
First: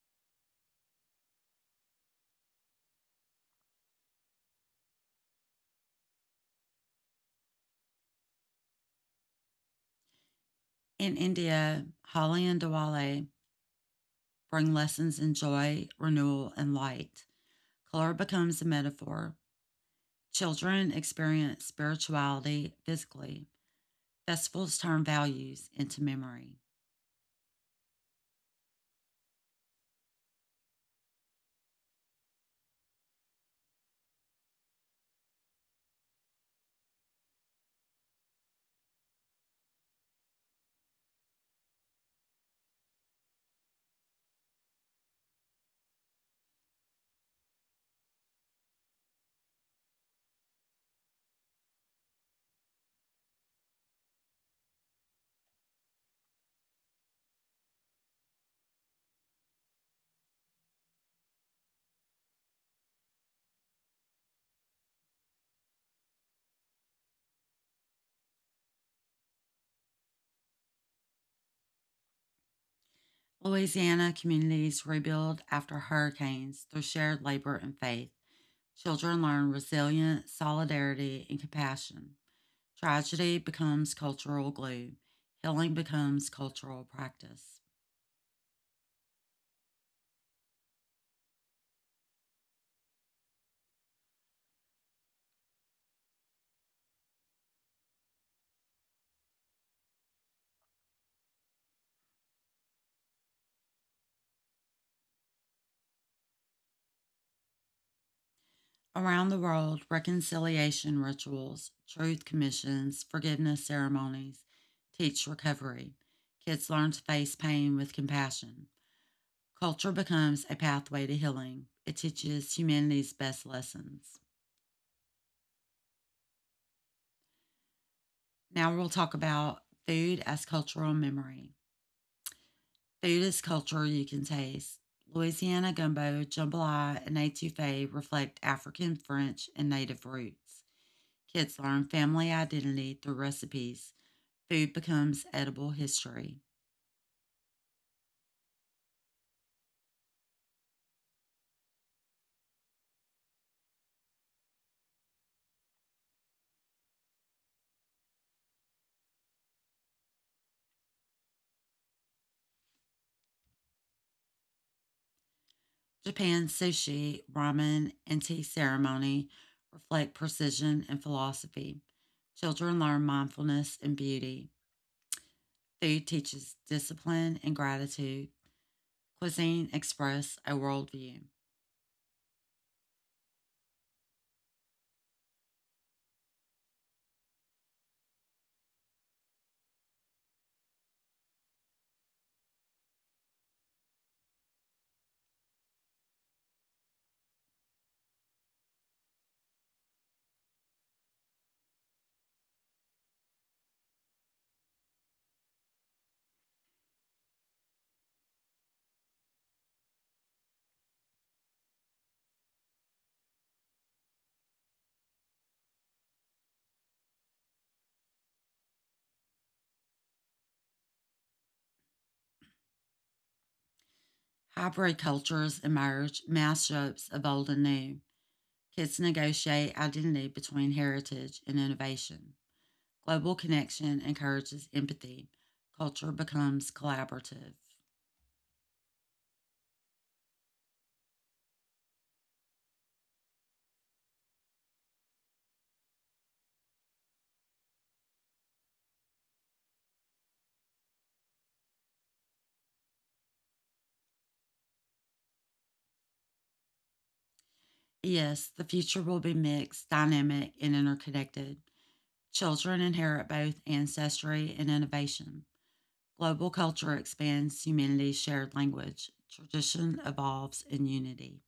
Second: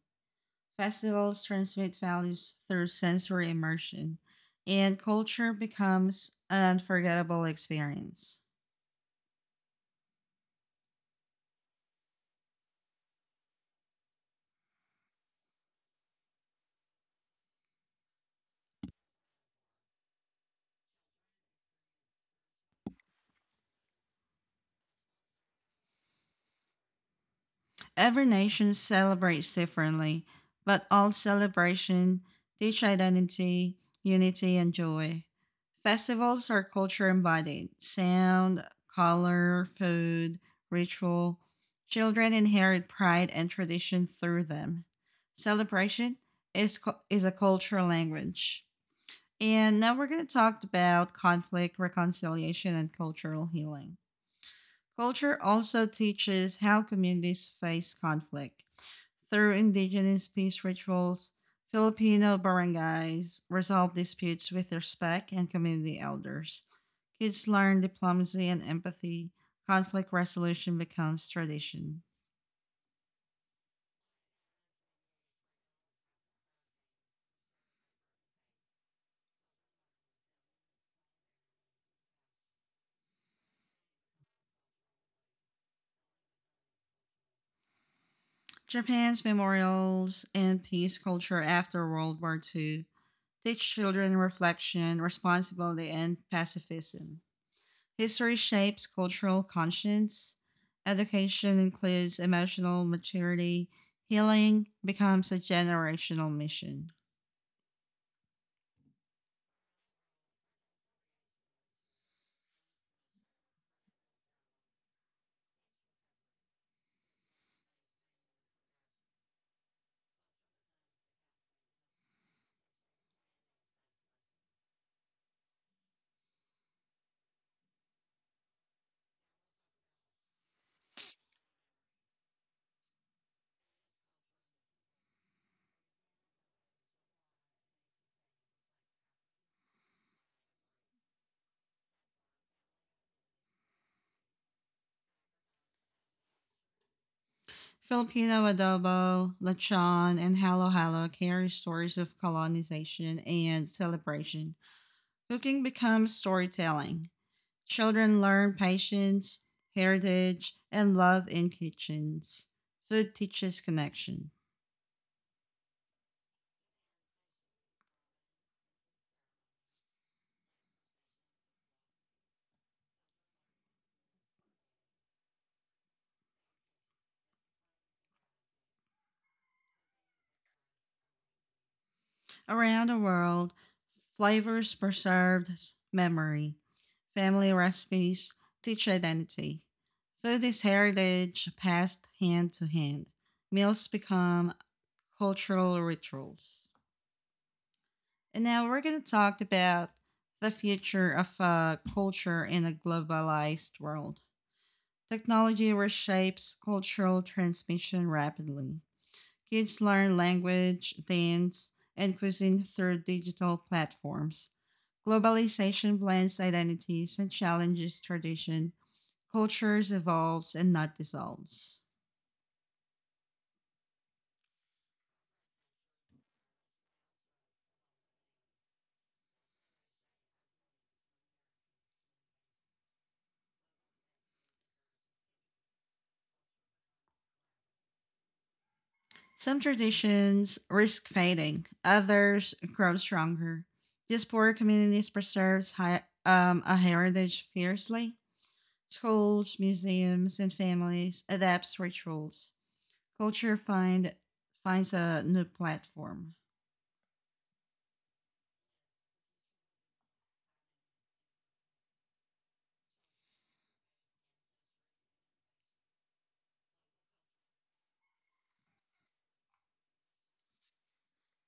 A: Festivals transmit values through sensory immersion, and culture becomes an unforgettable experience.
B: In India, Holi and Diwali bring lessons in joy, renewal, and light. Color becomes a metaphor. Children experience spirituality physically. Festivals turn values into memory.
A: Every nation celebrates differently, but all celebration teach identity, unity, and joy. Festivals are culture embodied sound, color, food, ritual. Children inherit pride and tradition through them. Celebration is, is a cultural language. And now we're going to talk about conflict, reconciliation, and cultural healing. Culture also teaches how communities face conflict. Through indigenous peace rituals, Filipino barangays resolve disputes with respect and community elders. Kids learn diplomacy and empathy. Conflict resolution becomes tradition.
B: Louisiana communities rebuild after hurricanes through shared labor and faith. Children learn resilience, solidarity, and compassion. Tragedy becomes cultural glue. Healing becomes cultural practice.
A: Japan's memorials and peace culture after World War II teach children reflection, responsibility, and pacifism. History shapes cultural conscience. Education includes emotional maturity. Healing becomes a generational mission.
B: Around the world, reconciliation rituals, truth commissions, forgiveness ceremonies teach recovery. Kids learn to face pain with compassion. Culture becomes a pathway to healing. It teaches humanity's best lessons. Now we'll talk about food as cultural memory. Food is culture you can taste. Louisiana gumbo, jambalaya, and etouffee reflect African, French, and native roots. Kids learn family identity through recipes. Food becomes edible history.
A: Filipino adobo, lechon, and halo halo carry stories of colonization and celebration. Cooking becomes storytelling. Children learn patience, heritage, and love in kitchens. Food teaches connection.
B: Japan's sushi, ramen, and tea ceremony reflect precision and philosophy. Children learn mindfulness and beauty. Food teaches discipline and gratitude. Cuisine expresses a worldview.
A: Around the world, flavors preserved memory, family recipes, teach identity. Food is heritage passed hand to hand. Meals become cultural rituals. And now we're going to talk about the future of culture in a globalized world. Technology reshapes cultural transmission rapidly. Kids learn language, dance, and cuisine through digital platforms. Globalization blends identities and challenges tradition. Cultures evolves and not dissolves.
B: Hybrid cultures emerge, mashups of old and new. Kids negotiate identity between heritage and innovation. Global connection encourages empathy. Culture becomes collaborative.
A: Some traditions risk fading, others grow stronger. These poor communities preserves a heritage fiercely. Schools, museums, and families adapts rituals. Culture finds a new platform.
B: Yes, the future will be mixed, dynamic, and interconnected. Children inherit both ancestry and innovation. Global culture expands humanity's shared language. Tradition evolves in unity.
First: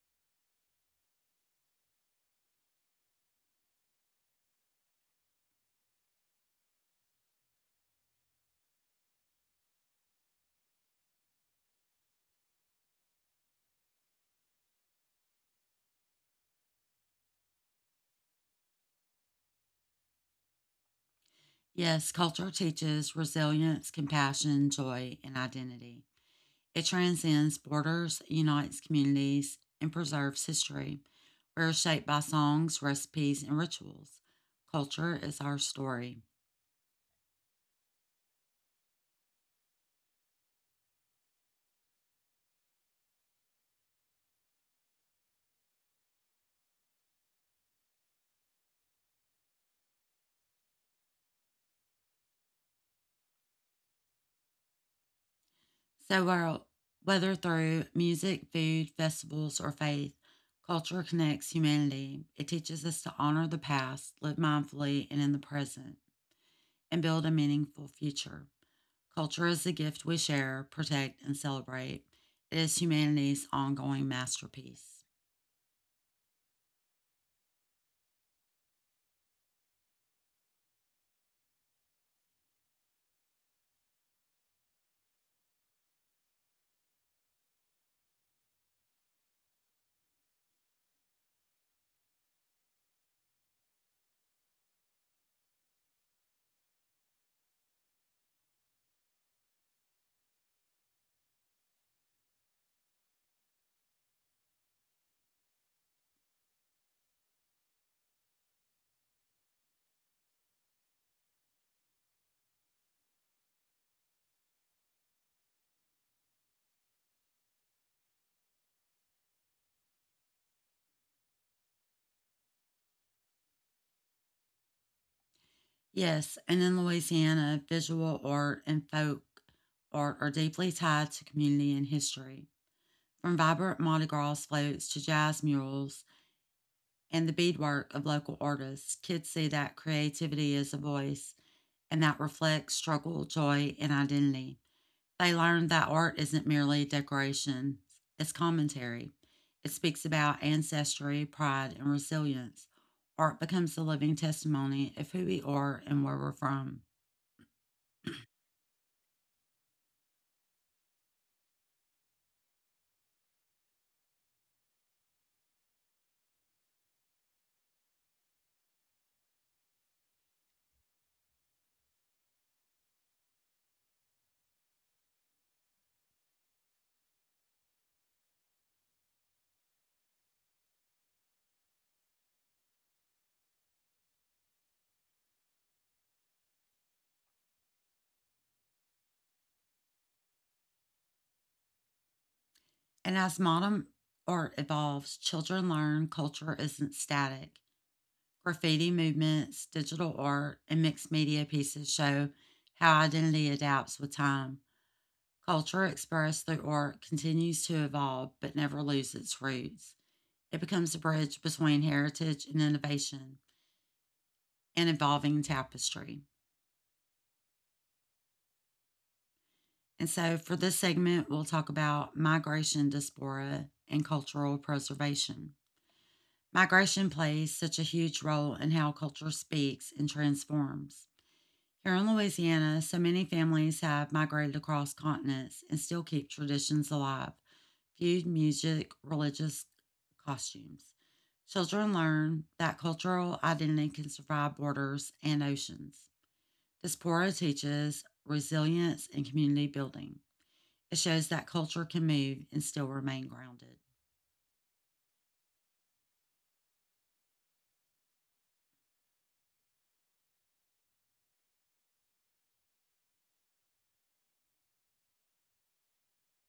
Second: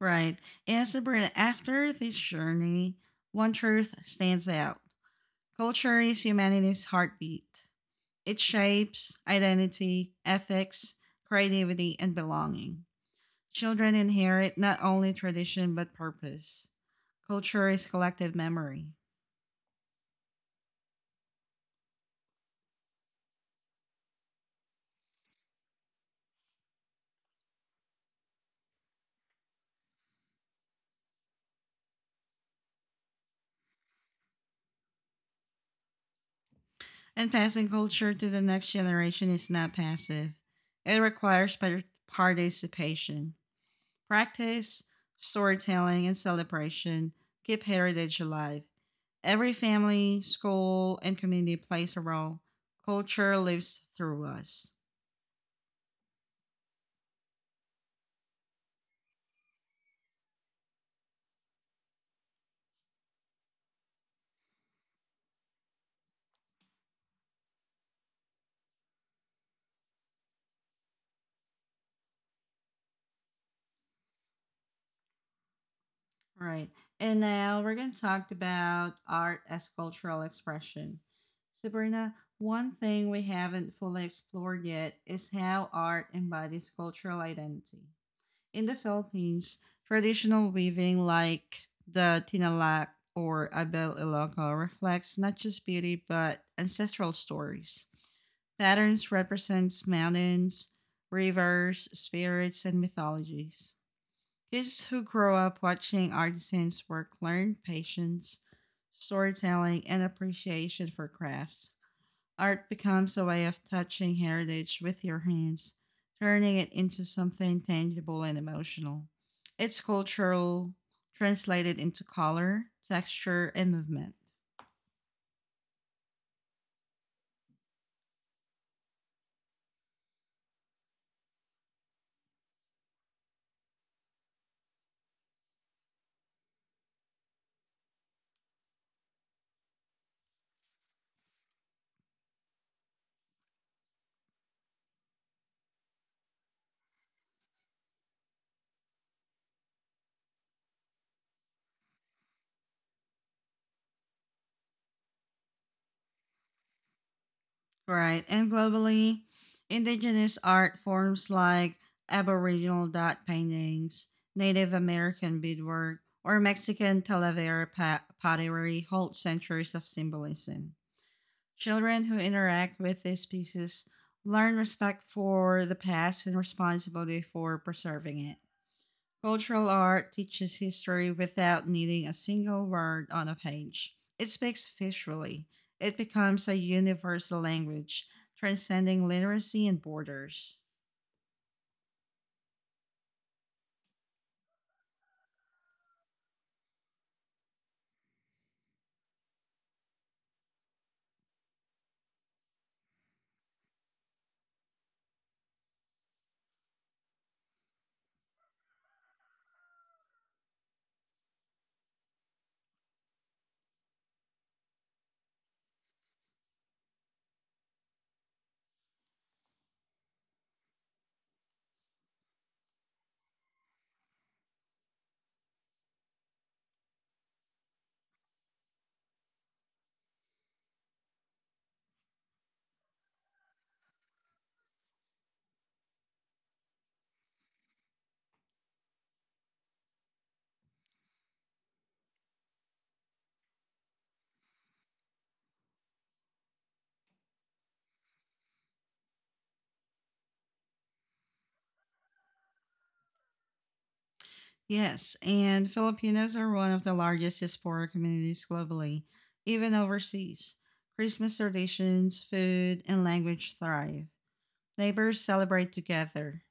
A: Right. And Sabrina, after this journey, one truth stands out. Culture is humanity's heartbeat. It shapes identity, ethics, creativity, and belonging. Children inherit not only tradition but purpose. Culture is collective memory.
B: Yes, culture teaches resilience, compassion, joy, and identity. It transcends borders, unites communities, and preserves history. We're shaped by songs, recipes, and rituals. Culture is our story.
A: And passing culture to the next generation is not passive, it requires participation. Practice, storytelling, and celebration keep heritage alive. Every family, school, and community plays a role. Culture lives through us.
B: So, we Whether through music, food, festivals, or faith, culture connects humanity. It teaches us to honor the past, live mindfully and in the present, and build a meaningful future. Culture is the gift we share, protect, and celebrate. It is humanity's ongoing masterpiece.
A: All right. And now we're going to talk about art as cultural expression. Sabrina, one thing we haven't fully explored yet is how art embodies cultural identity. In the Philippines, traditional weaving like the Tinalak or Abel Iloco reflects not just beauty but ancestral stories. Patterns represents mountains, rivers, spirits, and mythologies. Kids who grow up watching artisans work learn patience, storytelling, and appreciation for crafts. Art becomes a way of touching heritage with your hands, turning it into something tangible and emotional. It's cultural, translated into color, texture, and movement.
B: Yes, and in Louisiana, visual art and folk art are deeply tied to community and history. From vibrant Mardi Gras floats to jazz murals and the beadwork of local artists, kids see that creativity is a voice and that reflects struggle, joy, and identity. They learned that art isn't merely decoration, it's commentary. It speaks about ancestry, pride, and resilience. Art becomes the living testimony of who we are and where we're from.
A: Right, and globally, indigenous art forms like Aboriginal dot paintings, Native American beadwork, or Mexican Talavera pottery hold centuries of symbolism. Children who interact with these pieces learn respect for the past and responsibility for preserving it. Cultural art teaches history without needing a single word on a page. It speaks visually. It becomes a universal language, transcending literacy and borders.
B: And as modern art evolves, children learn culture isn't static. Graffiti movements, digital art, and mixed media pieces show how identity adapts with time. Culture expressed through art continues to evolve but never loses its roots. It becomes a bridge between heritage and innovation, an evolving tapestry. And so, for this segment, we'll talk about migration diaspora and cultural preservation. Migration plays such a huge role in how culture speaks and transforms. Here in Louisiana, so many families have migrated across continents and still keep traditions alive, food, music, religious costumes. Children learn that cultural identity can survive borders and oceans. Diaspora teaches resilience and community building. It shows that culture can move and still remain grounded.
A: Yes, and Filipinos are one of the largest diaspora communities globally, even overseas. Christmas traditions, food, and language thrive. Neighbors celebrate together.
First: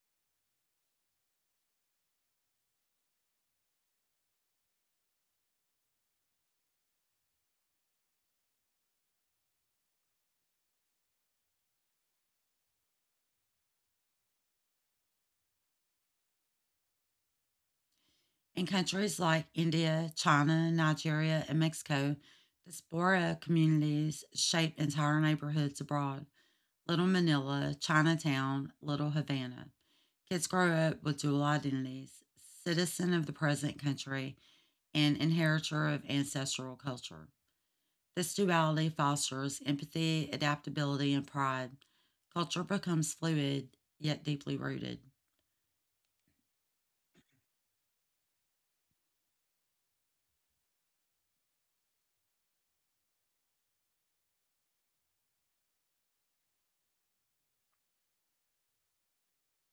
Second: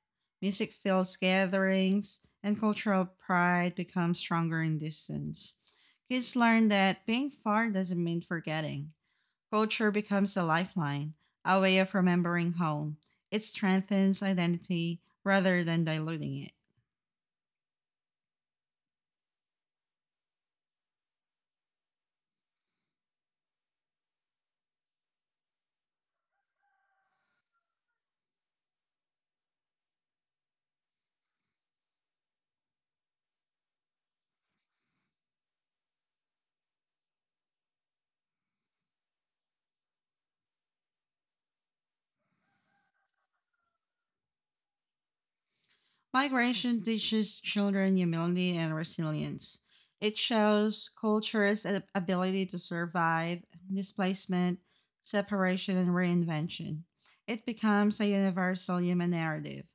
A: Music fills gatherings, and cultural pride becomes stronger in distance. Kids learn that being far doesn't mean forgetting. Culture becomes a lifeline, a way of remembering home. It strengthens identity rather than diluting it.
B: In countries like India, China, Nigeria, and Mexico, diaspora communities shape entire neighborhoods abroad. Little Manila, Chinatown, Little Havana. Kids grow up with dual identities, citizen of the present country and inheritor of ancestral culture. This duality fosters empathy, adaptability, and pride. Culture becomes fluid yet deeply rooted.
A: Migration teaches children humility and resilience. It shows cultures' ability to survive displacement, separation, and reinvention. It becomes a universal human narrative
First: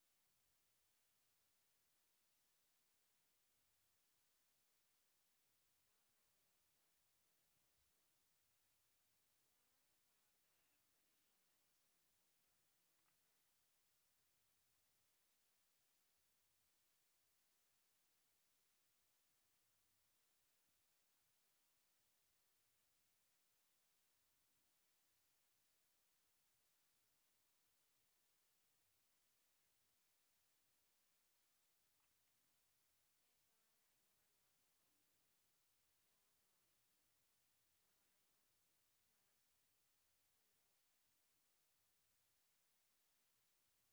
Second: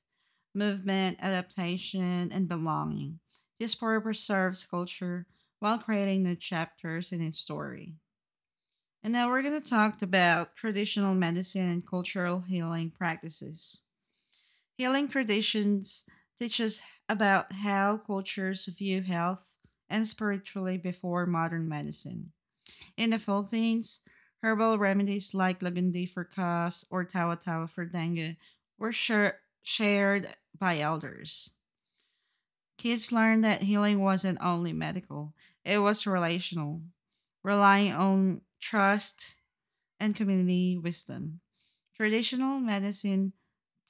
A: movement, adaptation, and belonging. This story preserves culture while creating new chapters in its story. And now we're going to talk about traditional medicine and cultural healing practices. Healing traditions teach us about how cultures view health and spiritually before modern medicine. In the Philippines, herbal remedies like Lagundi for coughs or Tawa Tawa for dengue were shared by elders. Kids learned that healing wasn't only medical, it was relational, relying on trust and community wisdom. Traditional medicine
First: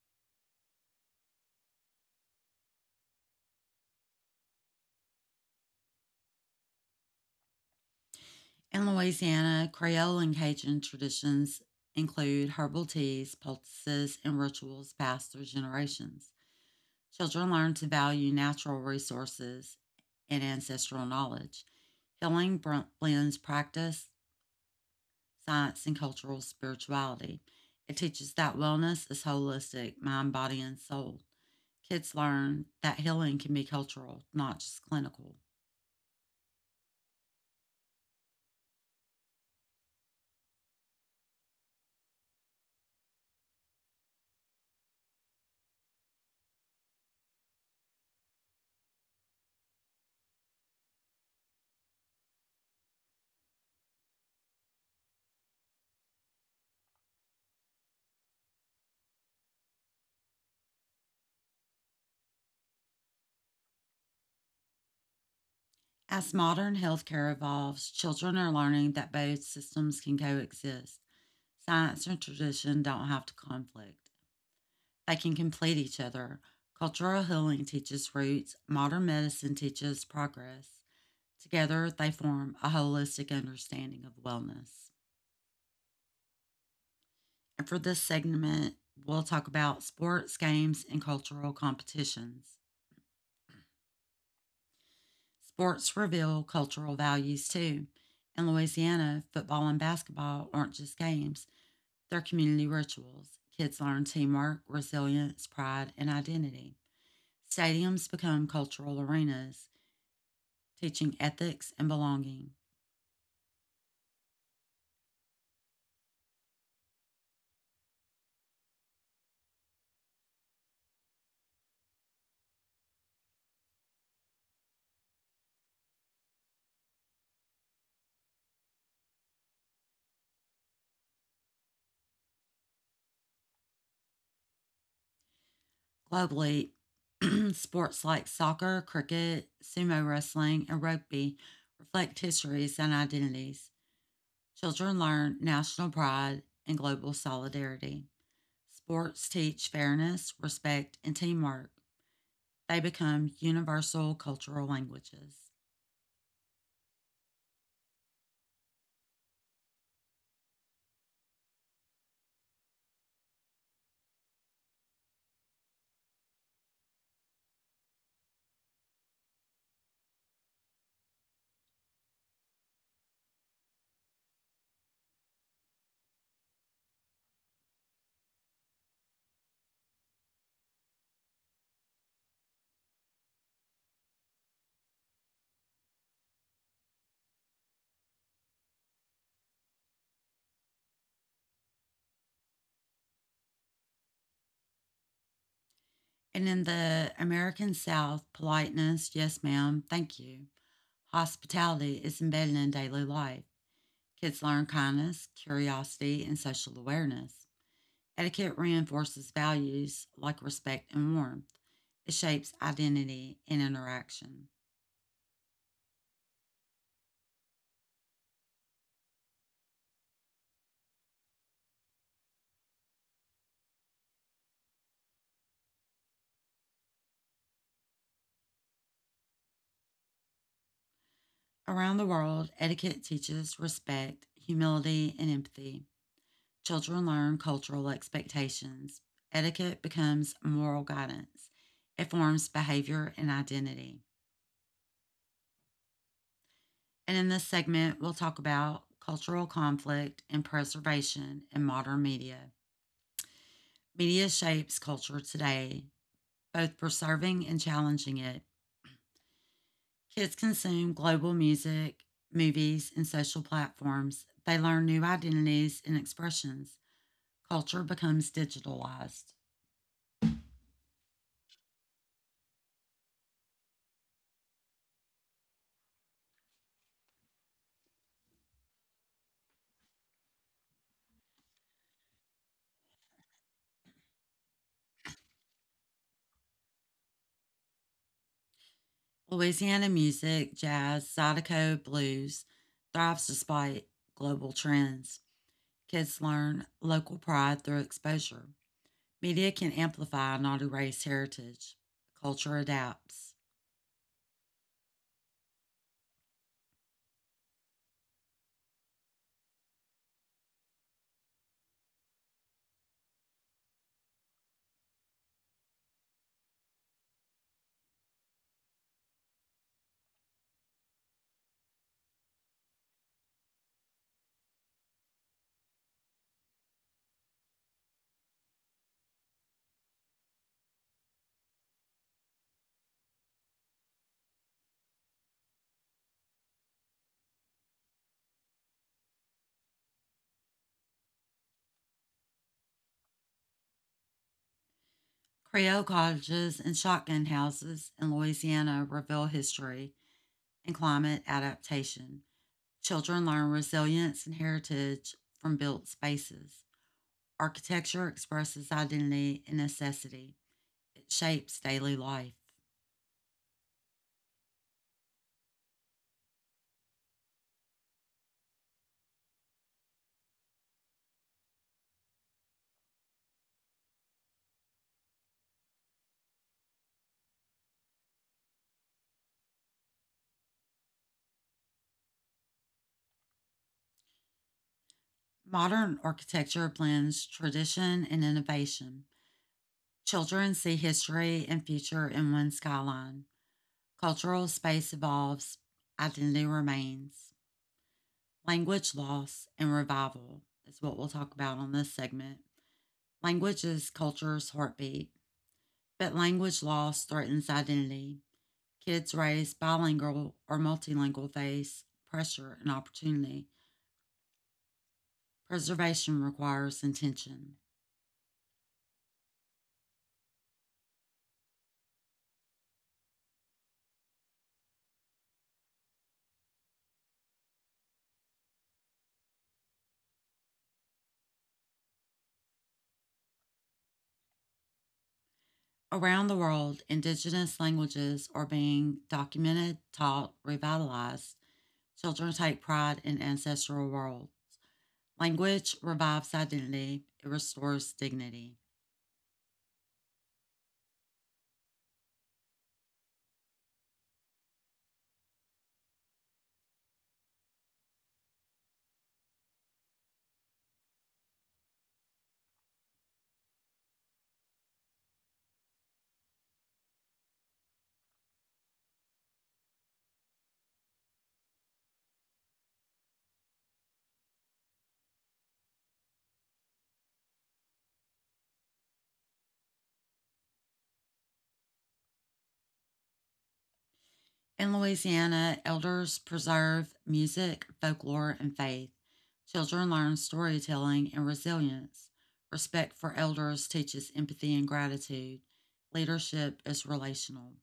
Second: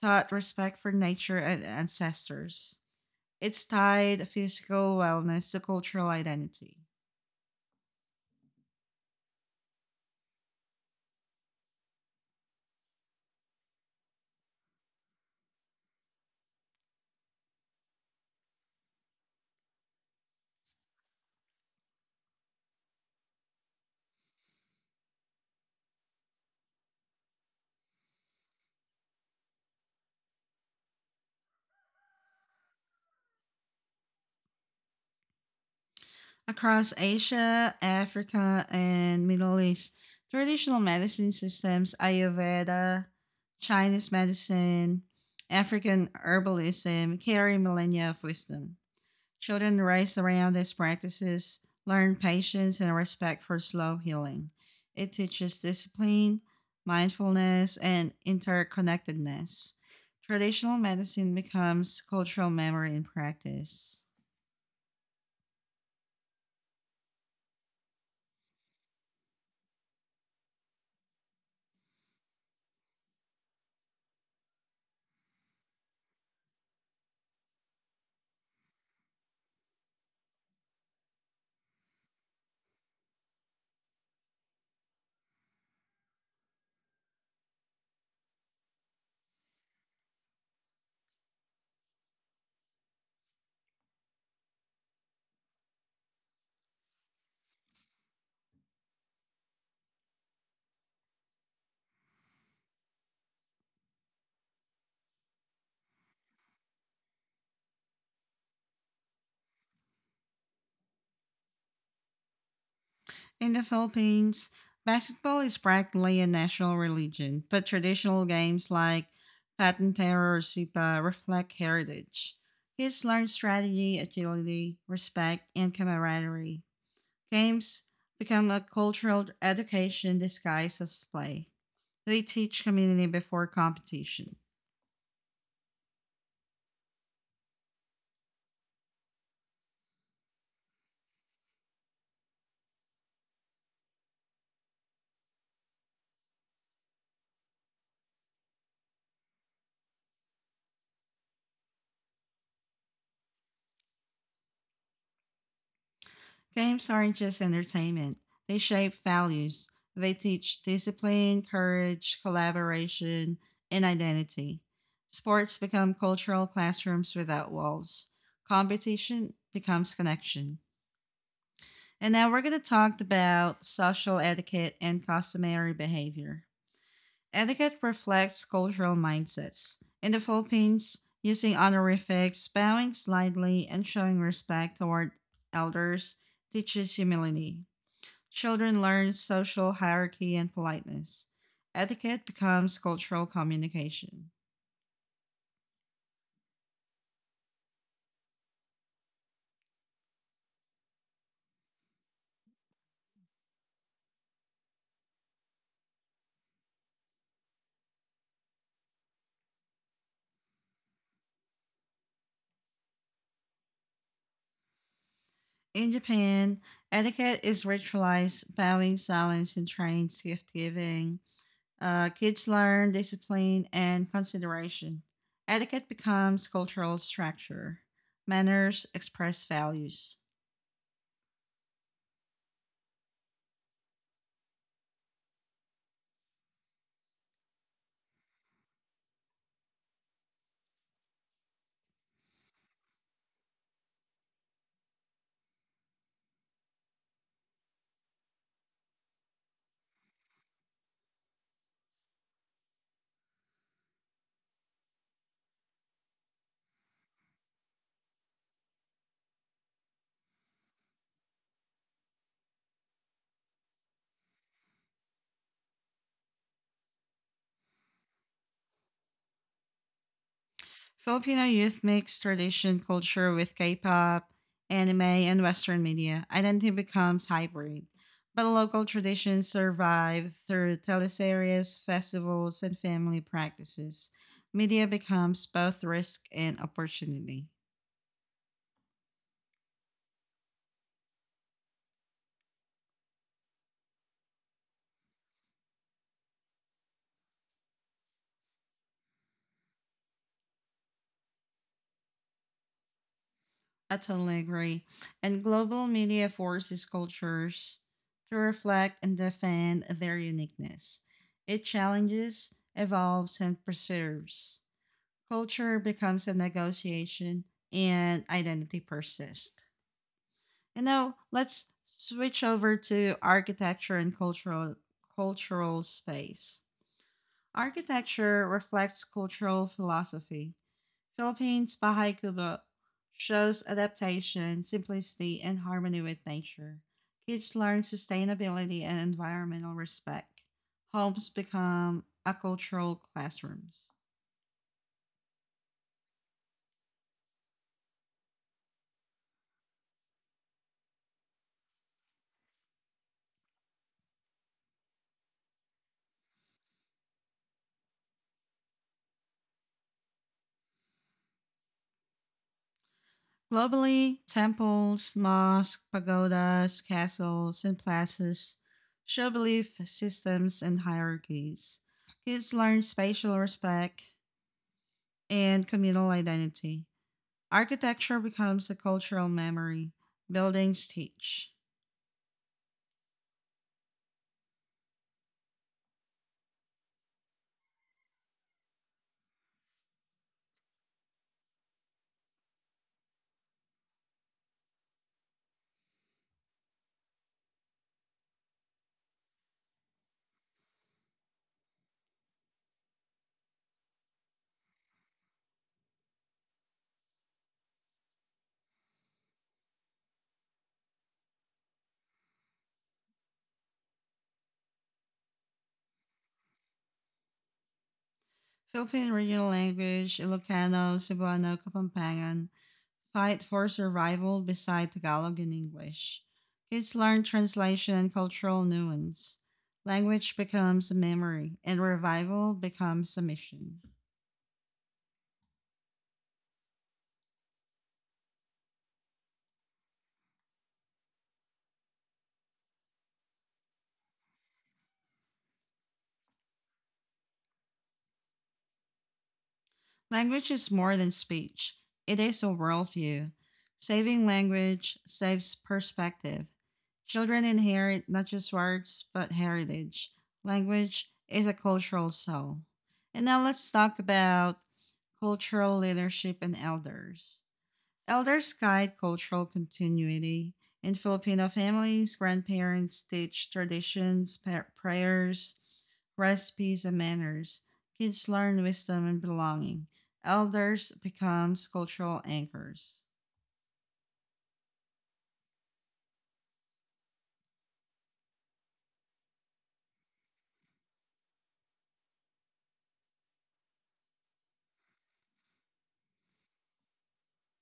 A: taught respect for nature and ancestors. It's tied physical wellness to cultural identity.
B: In Louisiana, Creole and Cajun traditions include herbal teas, poultices, and rituals passed through generations. Children learn to value natural resources and ancestral knowledge. Healing blends practice, science, and cultural spirituality. It teaches that wellness is holistic, mind, body, and soul. Kids learn that healing can be cultural, not just clinical.
A: Across Asia, Africa, and Middle East, traditional medicine systems, Ayurveda, Chinese medicine, African herbalism carry millennia of wisdom. Children raised around these practices learn patience and respect for slow healing. It teaches discipline, mindfulness, and interconnectedness. Traditional medicine becomes cultural memory in practice.
B: As modern healthcare evolves, children are learning that both systems can coexist. Science and tradition don't have to conflict, they can complete each other. Cultural healing teaches roots, modern medicine teaches progress. Together, they form a holistic understanding of wellness. And for this segment, we'll talk about sports, games, and cultural competitions. Sports reveal cultural values too. In Louisiana, football and basketball aren't just games, they're community rituals. Kids learn teamwork, resilience, pride, and identity. Stadiums become cultural arenas, teaching ethics and belonging.
A: In the Philippines, basketball is practically a national religion, but traditional games like Patintero or Sipa reflect heritage. Kids learn strategy, agility, respect, and camaraderie. Games become a cultural education disguised as play. They teach community before competition.
B: Globally, <clears throat> sports like soccer, cricket, sumo wrestling, and rugby reflect histories and identities. Children learn national pride and global solidarity. Sports teach fairness, respect, and teamwork. They become universal cultural languages.
A: Games aren't just entertainment, they shape values. They teach discipline, courage, collaboration, and identity. Sports become cultural classrooms without walls. Competition becomes connection. And now we're going to talk about social etiquette and customary behavior. Etiquette reflects cultural mindsets. In the Philippines, using honorifics, bowing slightly, and showing respect toward elders teaches humility. Children learn social hierarchy and politeness. Etiquette becomes cultural communication.
B: And in the American South, politeness, yes, ma'am, thank you, hospitality is embedded in daily life. Kids learn kindness, curiosity, and social awareness. Etiquette reinforces values like respect and warmth. It shapes identity and interaction.
A: In Japan, etiquette is ritualized, bowing, silence, and trains gift giving. Kids learn discipline and consideration. Etiquette becomes cultural structure. Manners express values.
B: Around the world, etiquette teaches respect, humility, and empathy. Children learn cultural expectations. Etiquette becomes moral guidance. It forms behavior and identity. And in this segment, we'll talk about cultural conflict and preservation in modern media. Media shapes culture today, both preserving and challenging it. Kids consume global music, movies, and social platforms. They learn new identities and expressions. Culture becomes digitalized.
A: Filipino youth mix tradition culture with K-pop, anime, and Western media. Identity becomes hybrid. But local traditions survive through teleseries, festivals, and family practices. Media becomes both risk and opportunity.
B: Louisiana music, jazz, zydeco, blues thrives despite global trends. Kids learn local pride through exposure. Media can amplify, not erase heritage. Culture adapts.
A: I totally agree. And global media forces cultures to reflect and defend their uniqueness. It challenges, evolves, and preserves. Culture becomes a negotiation, and identity persists. And now let's switch over to architecture and cultural space. Architecture reflects cultural philosophy. Philippines by Kubo shows adaptation, simplicity, and harmony with nature. Kids learn sustainability and environmental respect. Homes become agricultural classrooms.
B: Creole cottages and shotgun houses in Louisiana reveal history and climate adaptation. Children learn resilience and heritage from built spaces. Architecture expresses identity and necessity. Shapes daily life.
A: Globally, temples, mosques, pagodas, castles, and places show belief systems and hierarchies. Kids learn spatial respect and communal identity. Architecture becomes a cultural memory. Buildings teach.
B: Modern architecture blends tradition and innovation. Children see history and future in one skyline. Cultural space evolves, identity remains. Language loss and revival is what we'll talk about on this segment. Language is culture's heartbeat, but language loss threatens identity. Kids raised bilingual or multilingual face pressure and opportunity. Preservation requires intention.
A: Philippine regional language, Ilocano, Cebuano, Kapampangan, fight for survival beside Tagalog and English. Kids learn translation and cultural nuance. Language becomes a memory, and revival becomes a mission.
B: Around the world, Indigenous languages are being documented, taught, revitalized. Children take pride in ancestral world. Language revives identity, it restores dignity.
A: Language is more than speech, it is a worldview. Saving language saves perspective. Children inherit not just words, but heritage. Language is a cultural soul. And now let's talk about cultural leadership and elders. Elders guide cultural continuity. In Filipino families, grandparents teach traditions, prayers, recipes, and manners. Kids learn wisdom and belonging. Elders become cultural anchors.
B: In Louisiana, elders preserve music, folklore, and faith. Children learn storytelling and resilience. Respect for elders teaches empathy and gratitude. Leadership is relational.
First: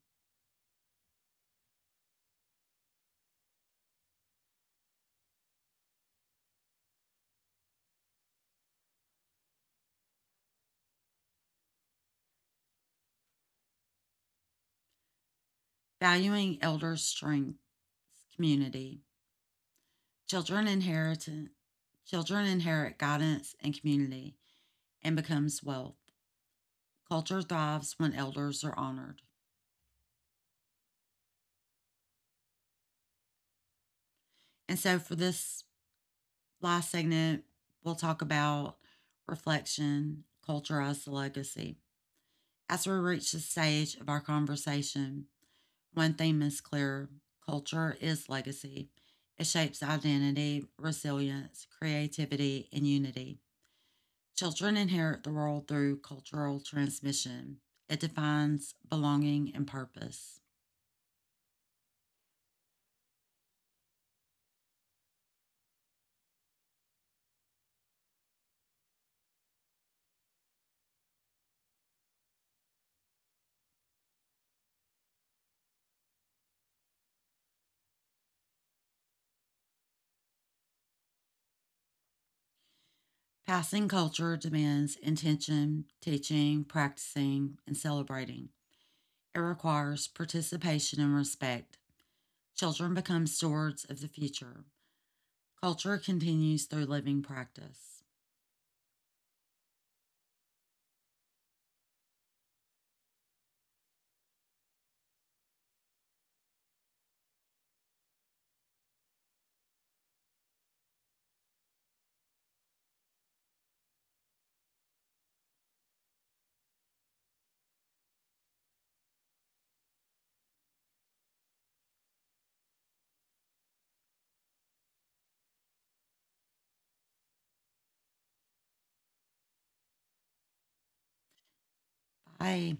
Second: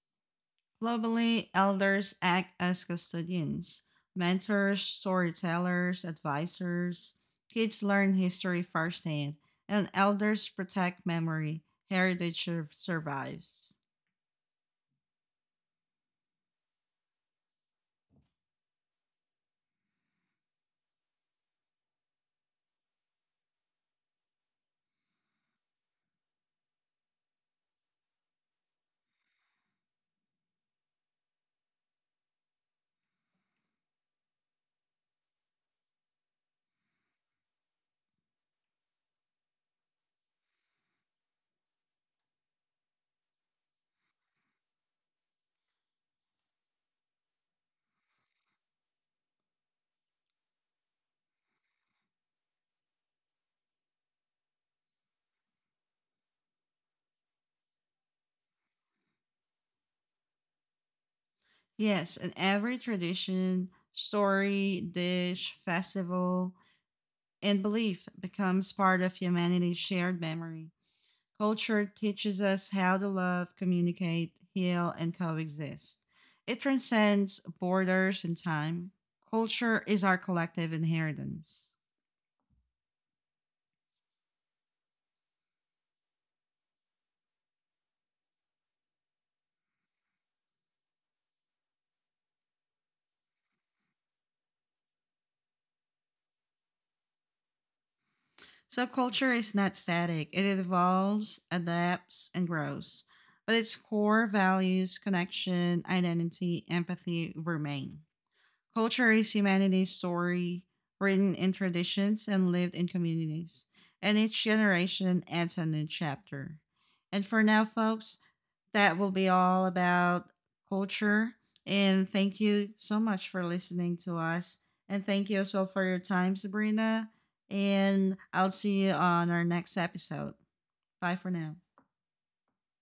A: Globally, elders act as custodians, mentors, storytellers, advisors. Kids learn history firsthand, and elders protect memory. Heritage survives.
B: Valuing elders strengths community. Children inherit Children inherit guidance and community and becomes wealth. Culture thrives when elders are honored. And so for this last segment, we'll talk about reflection, culture as the legacy. As we reach this stage of our conversation, one theme is clear, culture is legacy. It shapes identity, resilience, creativity, and unity. Children inherit the world through cultural transmission. It defines belonging and purpose.
A: Yes, and every tradition, story, dish, festival, and belief becomes part of humanity's shared memory. Culture teaches us how to love, communicate, heal, and coexist. It transcends borders and time. Culture is our collective inheritance.
B: Passing culture demands intention, teaching, practicing, and celebrating. It requires participation and respect. Children become stewards of the future. Culture continues through living practice.
A: So, culture is not static, it evolves, adapts, and grows. But its core values, connection, identity, empathy remain. Culture is humanity's story, written in traditions and lived in communities, and each generation adds a new chapter. And for now, folks, that will be all about culture. And thank you so much for listening to us. And thank you as well for your time, Sabrina. And I'll see you on our next episode. Bye for now.
B: Bye.